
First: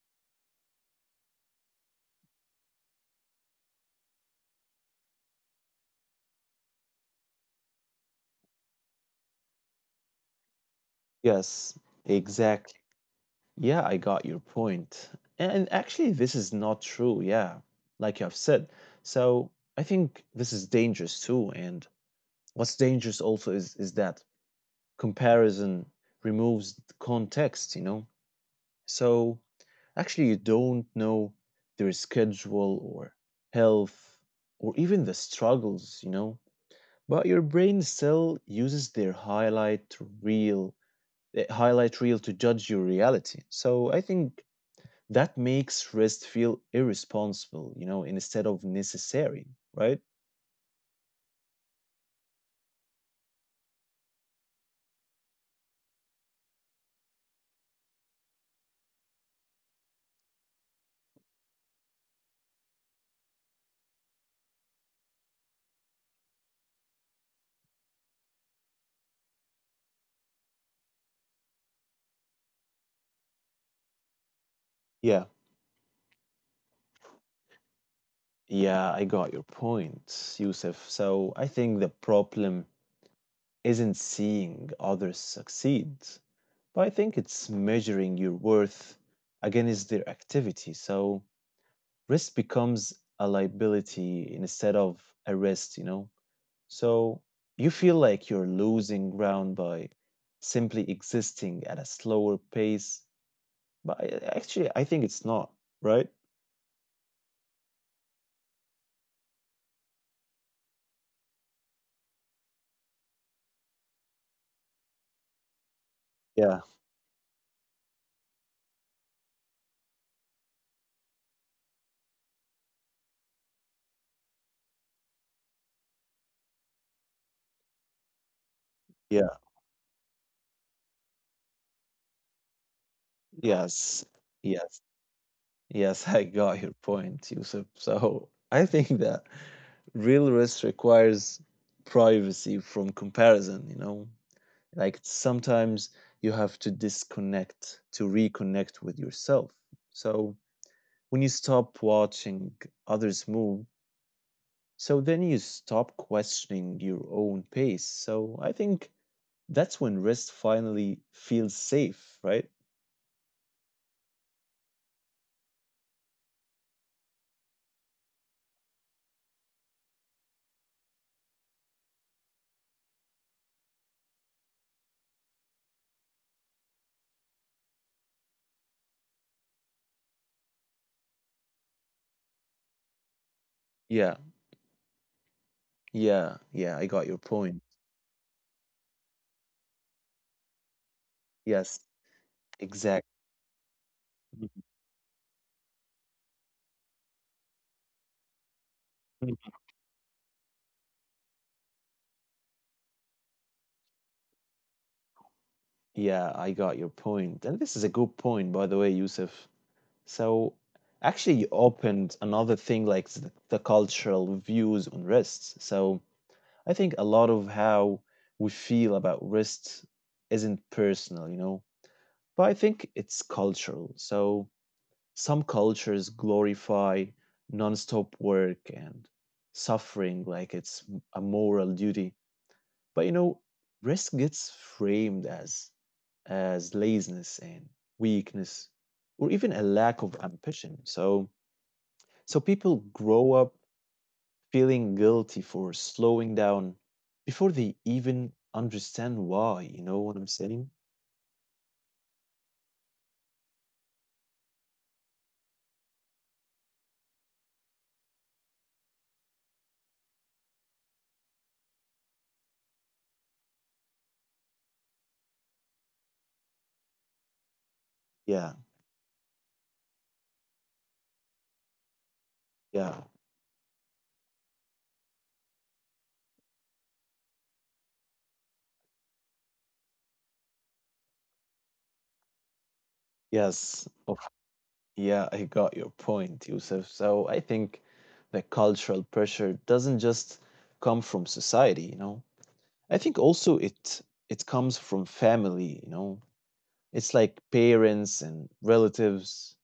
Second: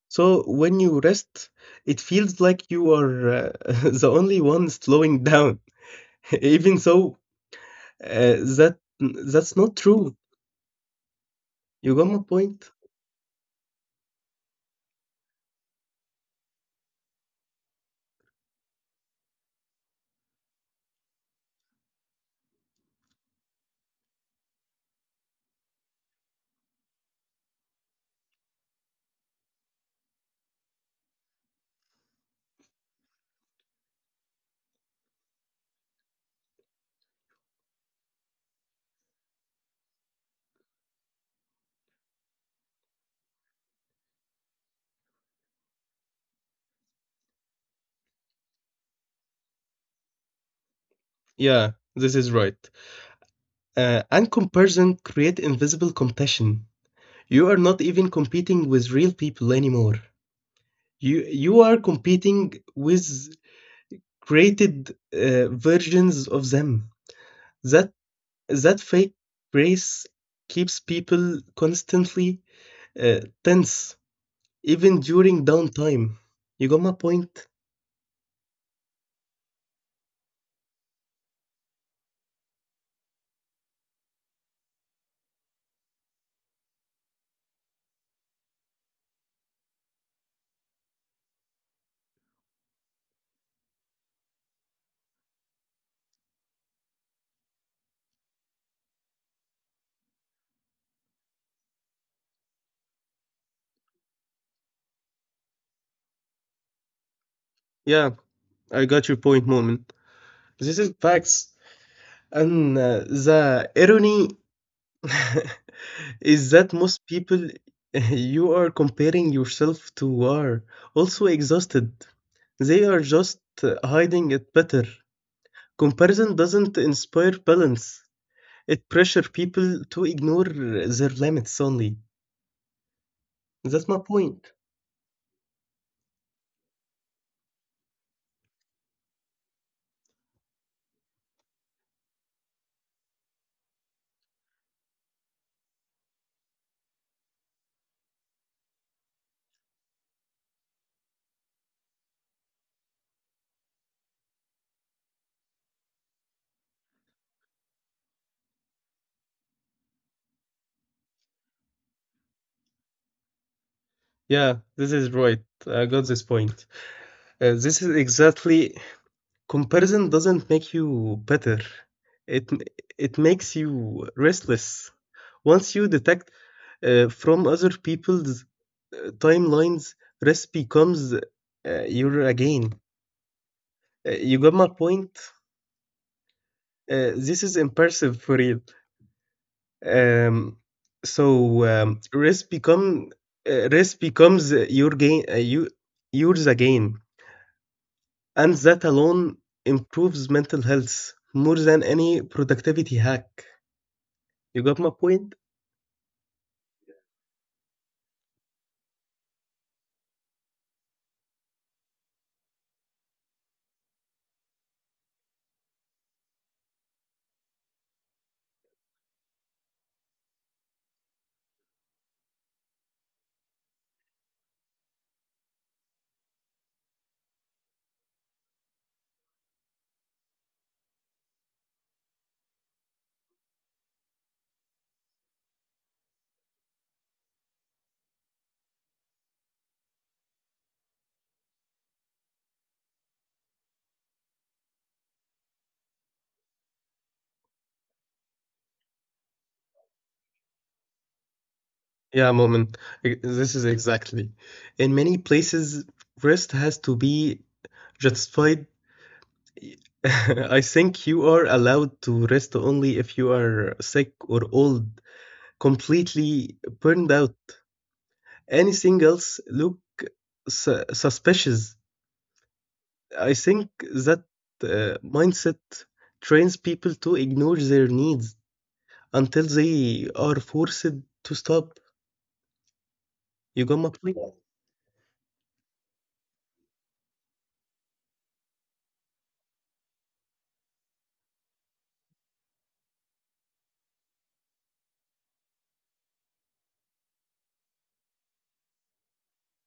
So when you rest, it feels like you are uh, *laughs* the only one slowing down. *laughs* Even so, uh, that that's not true. Yes, You got my point? exactly. Yeah, I got your point. And actually, this is not true. Yeah, like you have said. So I think this is dangerous too. And what's dangerous also is is that comparison removes the context, you know? So actually you don't know their schedule or health or even the struggles, you know. But your brain still uses their highlight reel, eh, highlight reel to judge your reality. So I think that makes rest feel irresponsible, you know, instead of necessary, right? Yeah, this is right. Uh, and comparison create invisible competition. You are not even competing with real people anymore. You you are competing with created uh, versions of them. That That fake brace keeps people constantly uh, tense, Yeah. even during downtime. You got my point? Yeah, I got your point, Yusuf. So I think the problem isn't seeing others succeed. But I think it's measuring your worth against their activity. So risk becomes a liability instead of a rest, you know? So you feel like you're losing ground by simply existing at a slower pace. But I- actually, I think it's not, right? Yeah, I got your point, moment. This is facts. And uh, the irony *laughs* is Yeah, that most people *laughs* you are comparing yourself to are also exhausted. They are just uh, hiding it better. Comparison doesn't inspire balance, it pressure yeah, people to ignore their limits only. That's yes, my point. yes, yes. *laughs* I got your point, Yusuf. So I think that real risk requires privacy from comparison, you know? Like sometimes you have to disconnect to reconnect with yourself. So when you stop watching others move, so then you stop questioning your own pace. So I think that's when rest finally feels safe, right? Yeah, this is right. I got this point. Uh, this is exactly. Comparison doesn't make you better. It m- it makes you restless. Once you detect uh, from other people's timelines, recipe comes uh, your again. Yeah, Uh, you got my point? yeah, yeah, I got your Uh, this point. is impressive for real. Um, so Yes, um, recipe exactly. come uh, Recipe comes uh, your gain uh, you yours again, and that alone improves mental health more than any productivity hack. You got my point? Yeah, I got your point point. And this is a good point, by the way, Yusuf. So actually, you opened another thing like the, the cultural views on rest. So I think a lot of how we feel about rest isn't personal, you know, but I think it's cultural. So some cultures glorify nonstop work and suffering like it's m- a moral duty. But you know, rest gets framed as as laziness and weakness or even a lack of ambition. So so people grow up feeling guilty for slowing down before they even understand why. You know what I'm saying? Yeah, Moment. This is exactly. In many places, rest has to be justified. *laughs* I think you are allowed to rest only if you are sick or old, completely burned out. Yeah, Anything else look su- suspicious. yeah, I think that uh, mindset trains people to ignore their needs until they are forced to stop. You got yes. my Of point? yeah, I got your point, Yusuf. So I think the cultural pressure doesn't just come from society, you know. I think also it it comes from family, you know. It's like parents and relatives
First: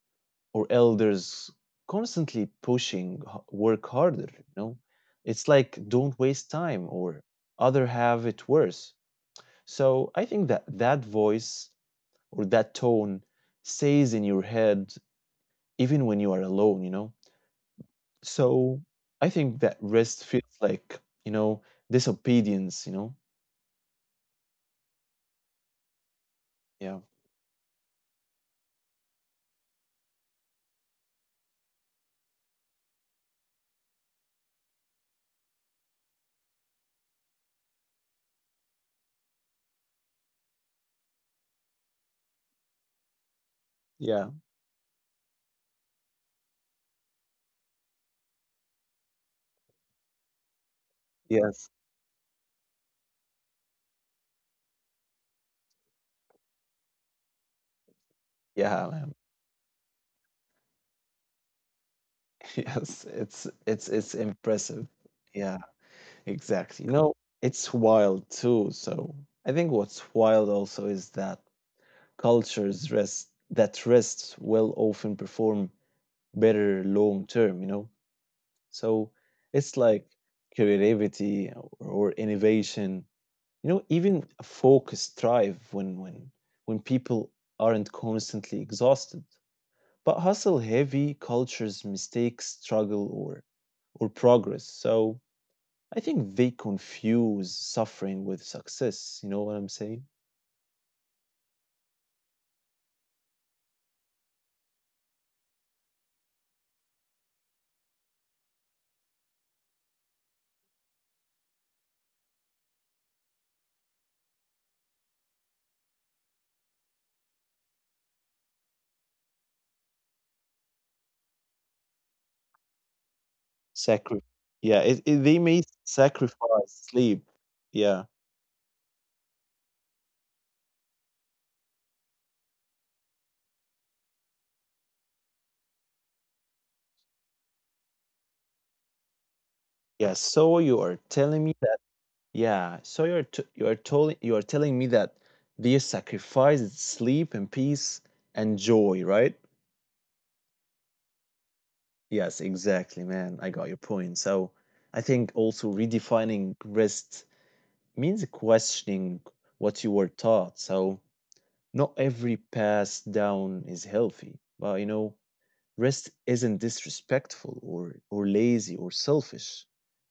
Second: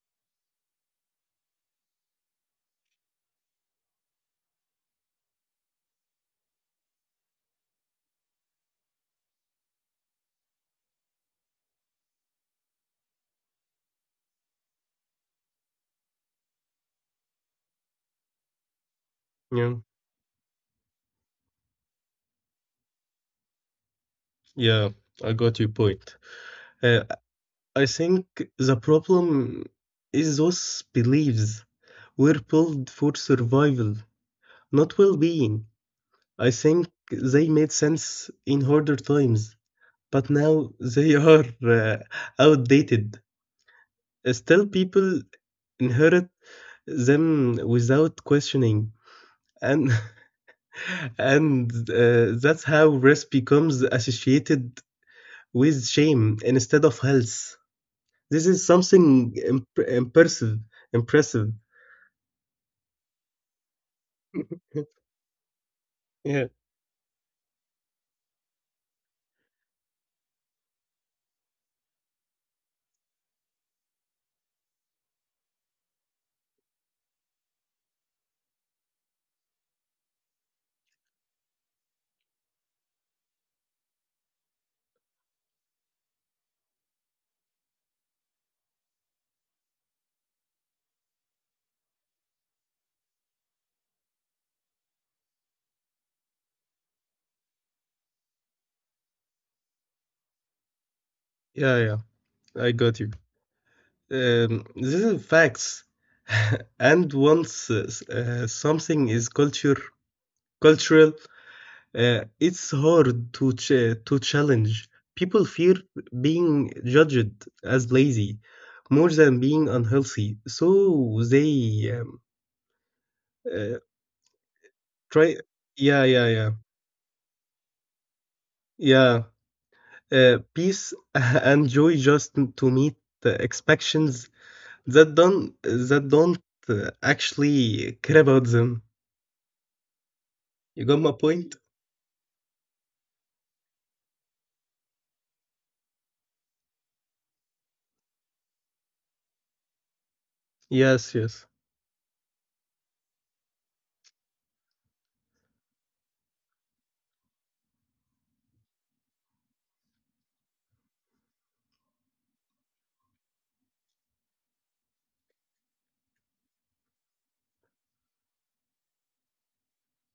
or elders constantly pushing h- work harder, you know. It's like don't waste time or other have it worse. So I think that that voice or that tone stays in your head even when you are alone, you know. So I think Yeah. that rest feels like, you know, disobedience, you know. Yeah, I got your point. Yeah, Uh, I think the problem is those beliefs were built for survival, not well being. I think they made sense in harder times, but now they *laughs* are uh, outdated. Uh, yeah, Still, people inherit them without questioning. And *laughs* and yes, uh, that's how risk becomes associated with shame instead of health. This is yeah, man. something imp- impressive, impressive. *laughs* Yes, it's it's it's Yeah, impressive, yeah. yeah, Exactly. You know, it's wild too. So I think what's wild also is that cultures rest that rest will often perform better long term, you know? So it's like creativity or innovation, you know, even a focused thrive when when when people aren't constantly exhausted. But hustle heavy cultures mistake struggle or or progress. So I think they confuse suffering with success. You know what I'm saying? yeah. I got you. Um, this is facts. *laughs* And once uh, s- uh, something is culture cultural, uh, it's hard to ch to challenge. People fear being judged as lazy more than being unhealthy, so they um, uh, Sacrifice. Yeah, it, it, try. they may Yeah, yeah, sacrifice yeah, sleep. Yeah, yeah. Uh, peace *laughs* and joy just to meet the expectations That don't that don't uh, actually care about them. yeah. So You you got are my telling point? me that. Yeah. So you're t- you are telling you are telling me that they sacrificed sleep and peace and joy, right? Yes, yes. Yes, exactly, man. I got your point. So I think also redefining rest means questioning what you were taught. So not every pass down is healthy, but you know, rest isn't disrespectful or or lazy or selfish.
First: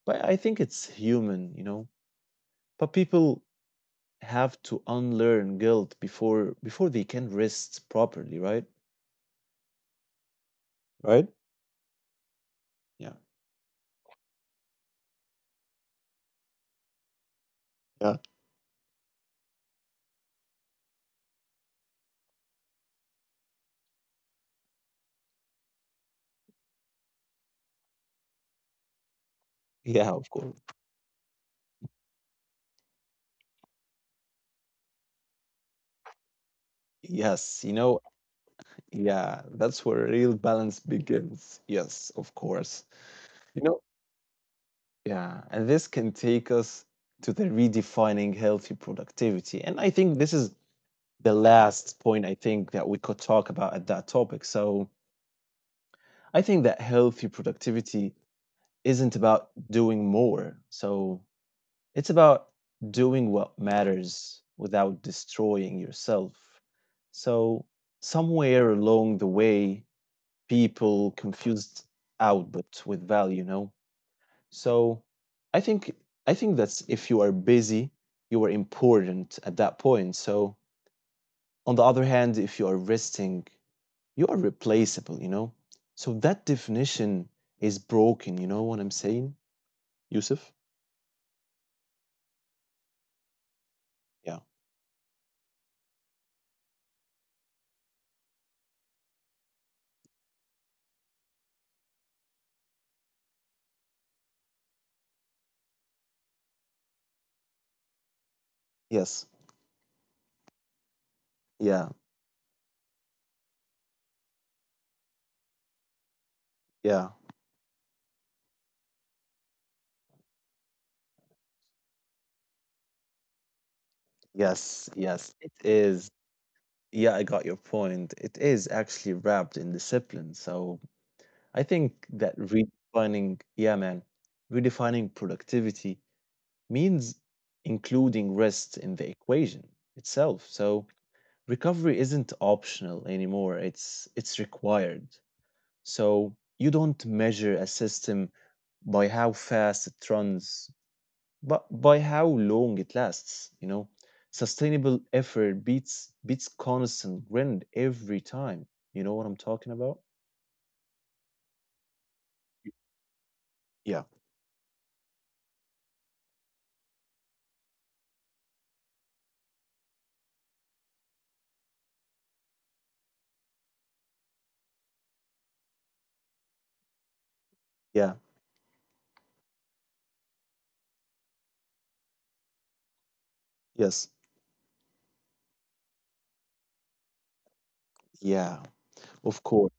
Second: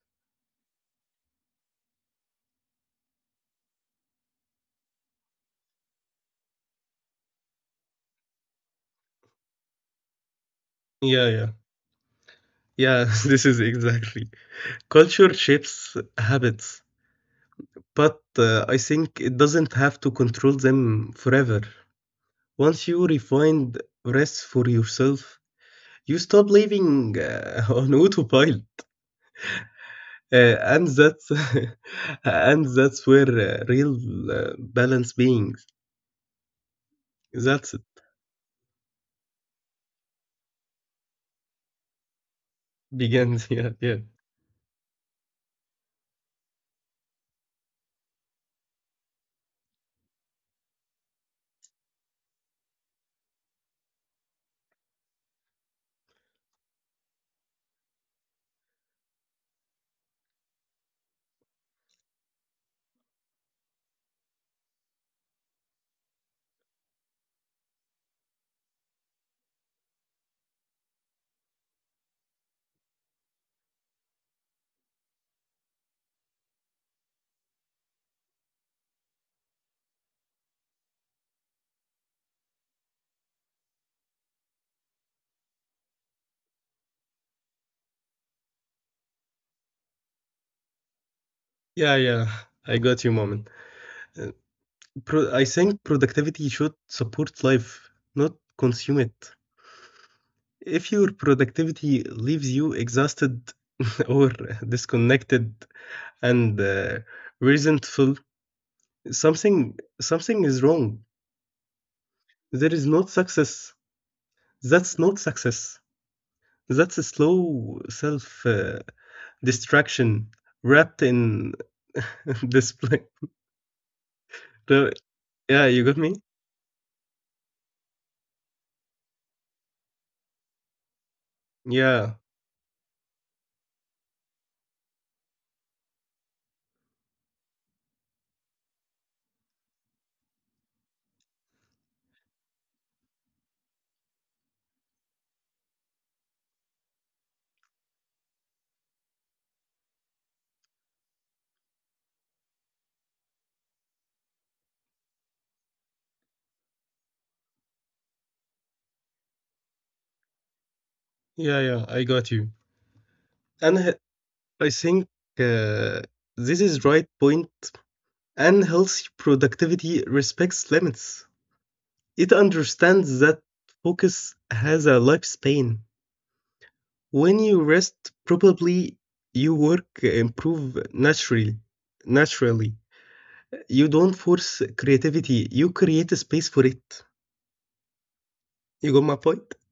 But I think it's human, you know. But people have to unlearn guilt before before they can rest properly, right? Right? Yeah, yeah. Yeah, Yeah. *laughs* this is exactly. Culture shapes habits, Yeah. but uh, I think it doesn't have to control them forever. Once you refine rest for yourself, you stop living uh, *laughs* on autopilot. Yeah, of course. Uh, and that's *laughs* and that's where uh, real uh, balance being, Yes, you that's it, know, yeah, that's where real balance begins. Yes, of course. begins. *laughs* You Yeah, know, yeah. yeah, and this can take us to the redefining healthy productivity. And I think this is the last point I think that we could talk about at that topic. So I think that healthy productivity isn't about doing more. So it's about doing what matters without destroying yourself. So somewhere along the way, people confused output with value, you know? So I think I think that's if you are busy, you are important at that point. So on the other hand, if you are resting, you are replaceable, you know? So that definition is broken, you know what I'm saying, Yusuf? Yeah, yeah. I got you, moment. Uh, Yeah. pro- I think productivity should support life, not consume it. If your productivity leaves you exhausted *laughs* or disconnected and uh, resentful, Yes. something something is wrong. Yeah. There is not success. That's not success. That's a Yeah. slow self uh, distraction wrapped in *laughs* display. Yes. So, Yes. It yeah, you got is. me? Yeah, I got your point. It is actually wrapped in discipline. So I think Yeah, that redefining, yeah, man, redefining productivity means including rest in the equation itself. So recovery isn't optional anymore. It's it's required. So you don't measure a system by how fast it runs, but by how long it lasts, you know. Sustainable effort beats beats constant grind every time. You know what I'm talking about? yeah, yeah. I got you. And Yeah. uh, I think uh, this is right point. And healthy productivity respects limits. It understands that focus has a lifespan. When you Yeah. rest, probably you work improve naturally. Naturally, you Yes. don't force creativity. You create a space for it. Yeah. You got my Of point? course.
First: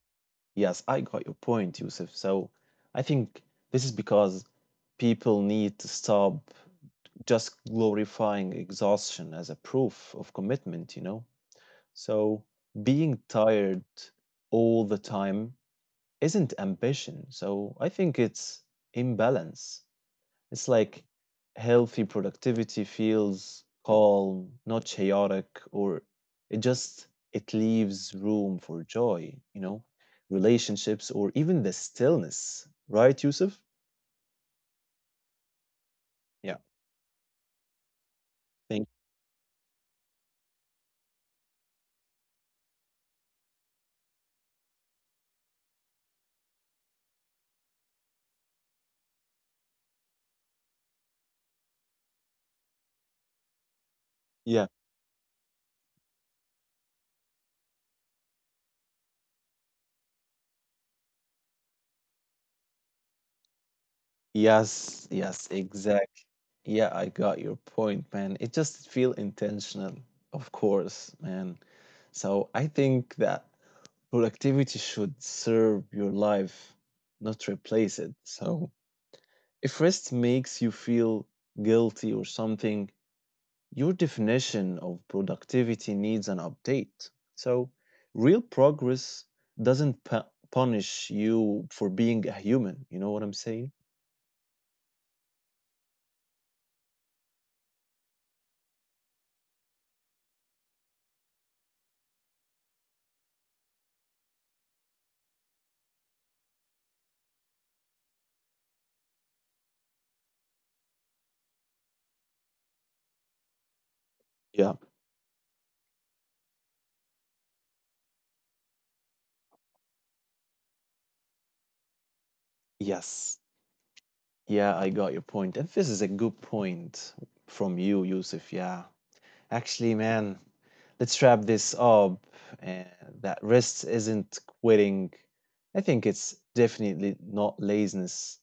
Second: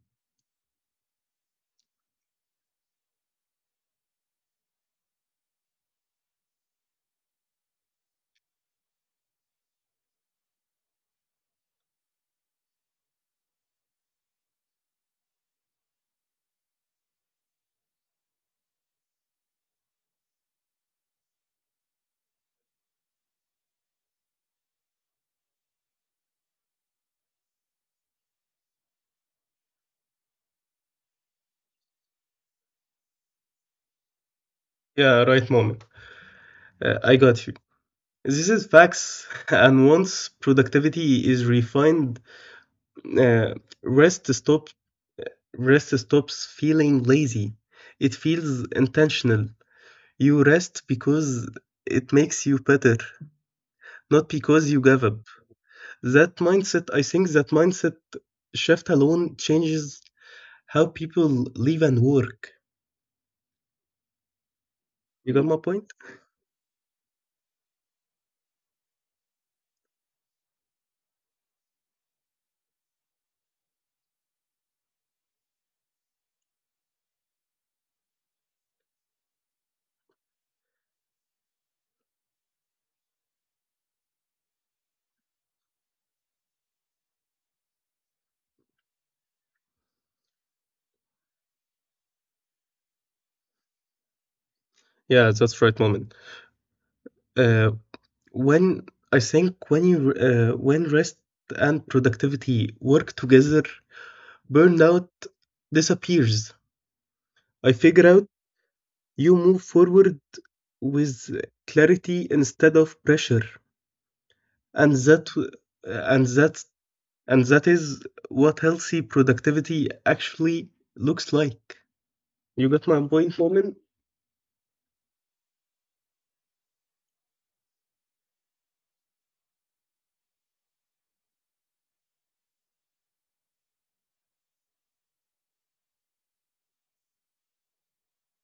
Yes, I got your point, Yusuf. So I think this is because people need to stop just glorifying exhaustion as a proof of commitment, you know? So being tired all the time isn't ambition. So I think it's imbalance. It's like healthy productivity feels calm, not chaotic, or it just it leaves room for joy, you know, relationships or even the stillness, right, Yusuf? Yeah, right, moment. Yeah. Uh, I got you. This is Thank facts. *laughs* And once productivity is refined, uh, rest stops Rest stops feeling lazy. It feels intentional. You rest because it makes you better, not yeah. because you gave up. That mindset, I think that mindset shift alone changes how people live and work. Yes, yes, You got my exact. point? Yeah, I got your point, man. It just feel intentional, of course, man. So I think that productivity should serve your life, not replace it. So if rest makes you feel guilty or something, your definition of productivity needs an update. So, real progress doesn't pu- punish you for being a human. You know what I'm saying? Yeah, that's right, moment. Uh, when I think when you uh, When rest and productivity work together, burnout disappears. I figure out, you move forward with clarity instead of pressure, Yeah. and that and that and that is what healthy productivity actually looks like. You got my point, Yes. Moment? Yeah, I got your point. And this is a good point from you, Yusuf. Yeah. Actually, man, let's wrap this up. Uh, that rest isn't quitting. I think it's definitely not laziness.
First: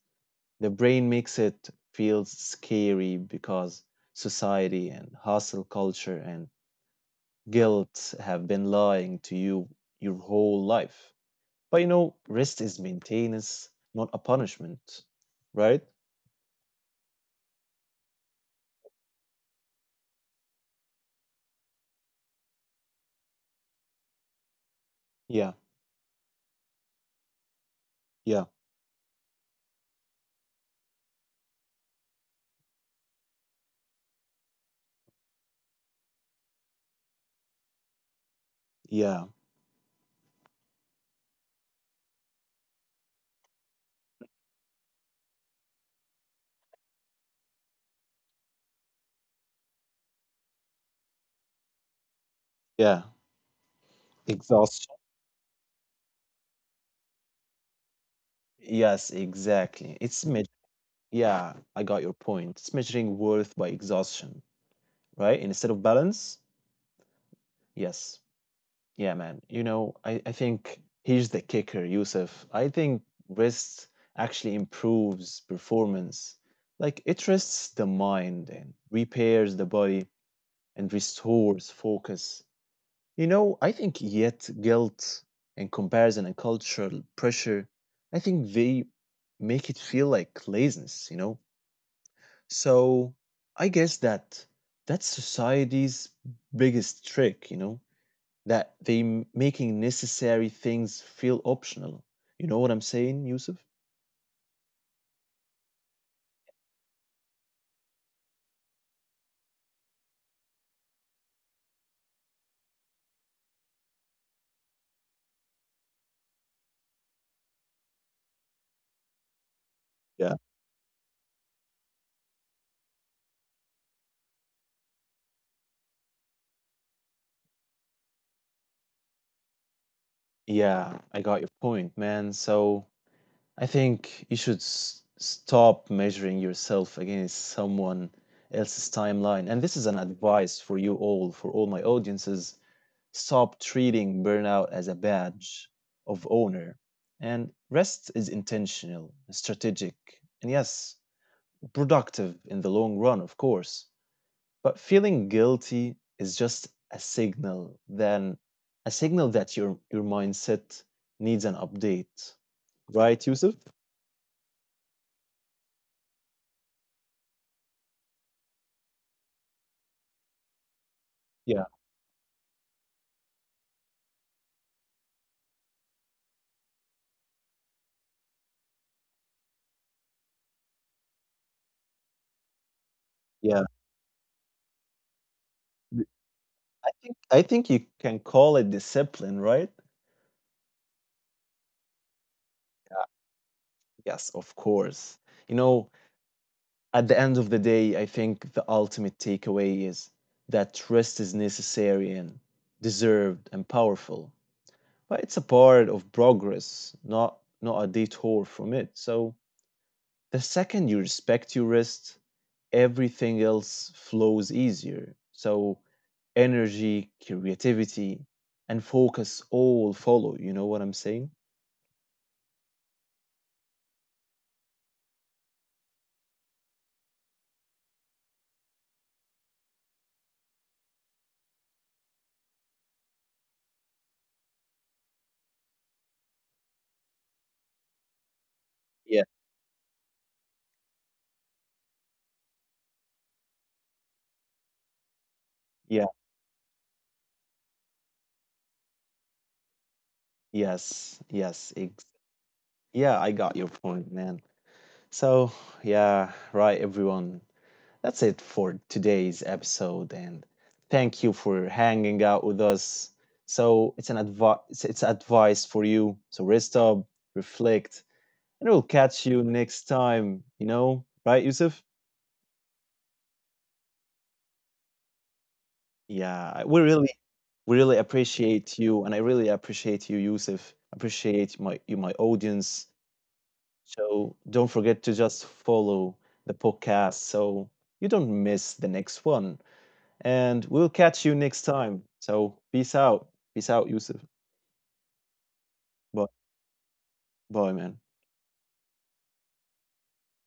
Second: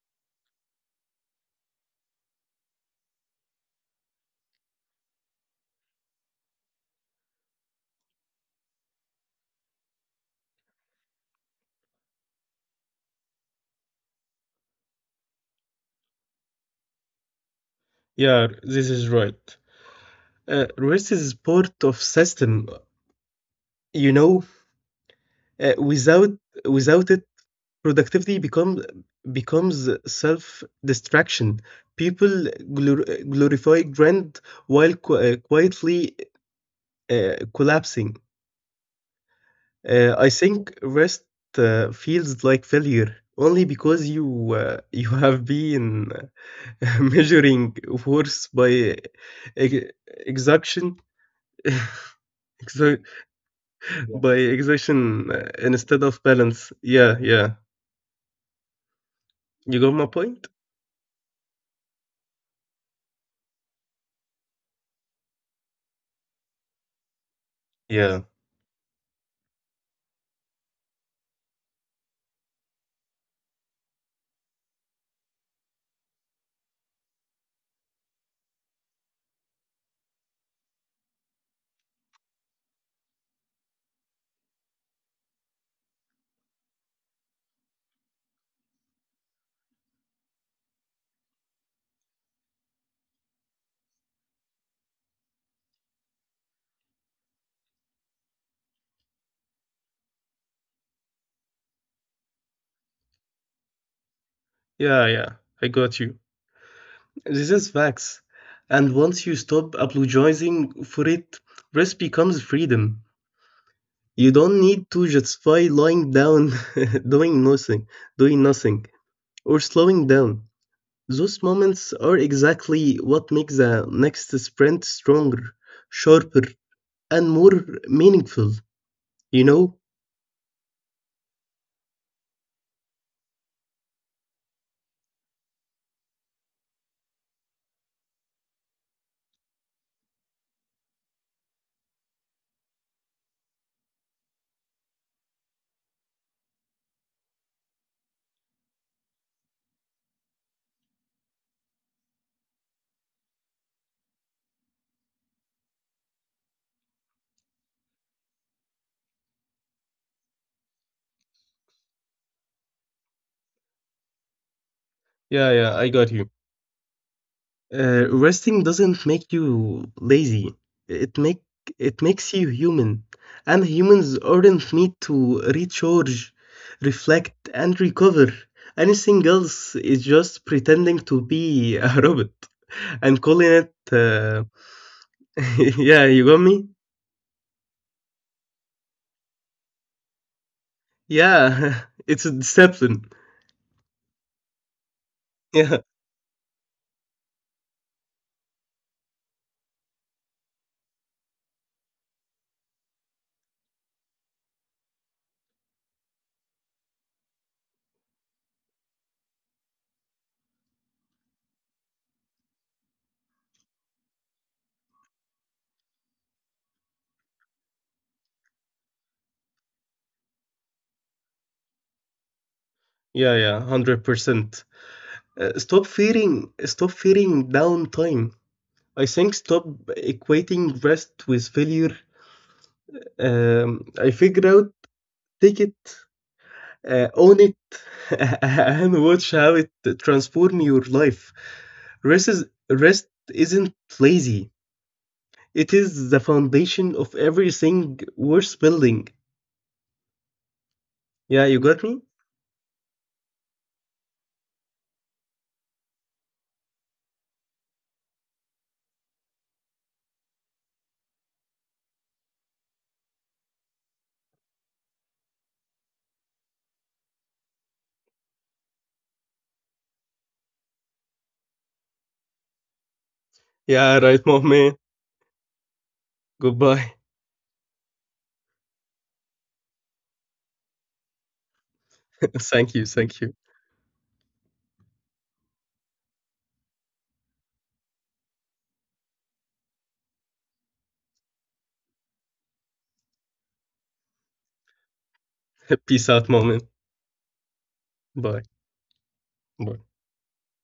The brain makes it feel scary because society and hustle culture and guilt have been lying to you your whole life. But you know, rest is maintenance, not a punishment, right? Yeah, this is right. Uh, rest is part of system. You know, Yeah, uh, without without it, productivity yeah, becomes becomes self distraction. People glor- glorify grind while qu- uh, quietly uh, collapsing. yeah, Uh, I think rest uh, feels like failure only because you uh, *laughs* you have been *laughs* measuring worth by ex- exhaustion *laughs* exa- yeah. Yeah. By Exhaustion. exhaustion uh, instead of balance. Yeah, yeah. Yes, You got exactly. my It's me- point? Yeah, I got your point. It's measuring worth by exhaustion, right? Instead of balance. Yes. Yeah. Yeah, man. You know, I, I think here's the kicker, Yusuf. I think rest actually improves performance. Like it rests the mind and repairs the body and restores focus. You know, I think yet guilt and comparison and cultural pressure, I think they make it feel like laziness, you know? So I guess that that's society's biggest trick, you know? That they making necessary things feel optional. You know what I'm saying, Yusuf? Yeah, yeah. I got you. This is facts. And once you stop apologizing for it, rest becomes freedom. You don't need to justify lying down, *laughs* doing nothing, doing nothing, or Yeah. slowing down. Those moments are exactly what makes the next sprint stronger, sharper, and more meaningful, you know? Yeah, I got your point, man. So I think you should s- stop measuring yourself against someone else's timeline. And this is an advice for you all, for all my audiences. Stop treating burnout as a badge of honor. And rest is intentional, strategic, and yes, productive in the long run, of course. But feeling guilty is just a signal, then a signal that your your mindset needs an update, right, Yusuf? Yeah, yeah, I got you. Uh, resting doesn't make you lazy. It make Yeah, it makes you human, and humans aren't need to recharge, reflect, and recover. Anything else is just pretending to be a *laughs* robot and calling yeah. it. Uh, *laughs* yeah, Th- you got me. I think I think you can call it discipline, right? Yeah, *laughs* it's a Yeah. deception. Yes, of course. You know, Yeah, at the end of the day, I think the ultimate takeaway is that rest is necessary and deserved and powerful. But it's a part of progress, not not a detour from it. So the second you respect your rest, everything else flows easier. So energy, creativity, and focus all follow. You know what I'm saying? yeah, yeah, hundred percent. Uh, stop fearing. Stop fearing downtime. I think stop equating rest with failure. Um, I figure out, take it, uh, own it, *laughs* and Yeah. watch how it transform your life. Rest is rest isn't lazy. It is Yeah. the foundation of everything worth building. Yes. Yeah, you Yes. got me. Ex- yeah, I got your point, man. So, yeah, right, everyone. That's it for today's episode, and thank you for hanging out with us. So it's an advice. It's it's advice for you. So rest up, reflect, and we'll catch you next time, you know, right, Yusuf? Yeah, right, moment. Yeah, we Goodbye. really, we really appreciate you, and I really appreciate you, Yusuf. Appreciate my you, my *laughs* Thank you, audience. thank you. So don't forget to just follow the podcast so you don't miss the next one. And we'll catch you next time. So peace out, peace out, Yusuf. *laughs* Peace out, Bye, moment. bye, man. Bye. Bye.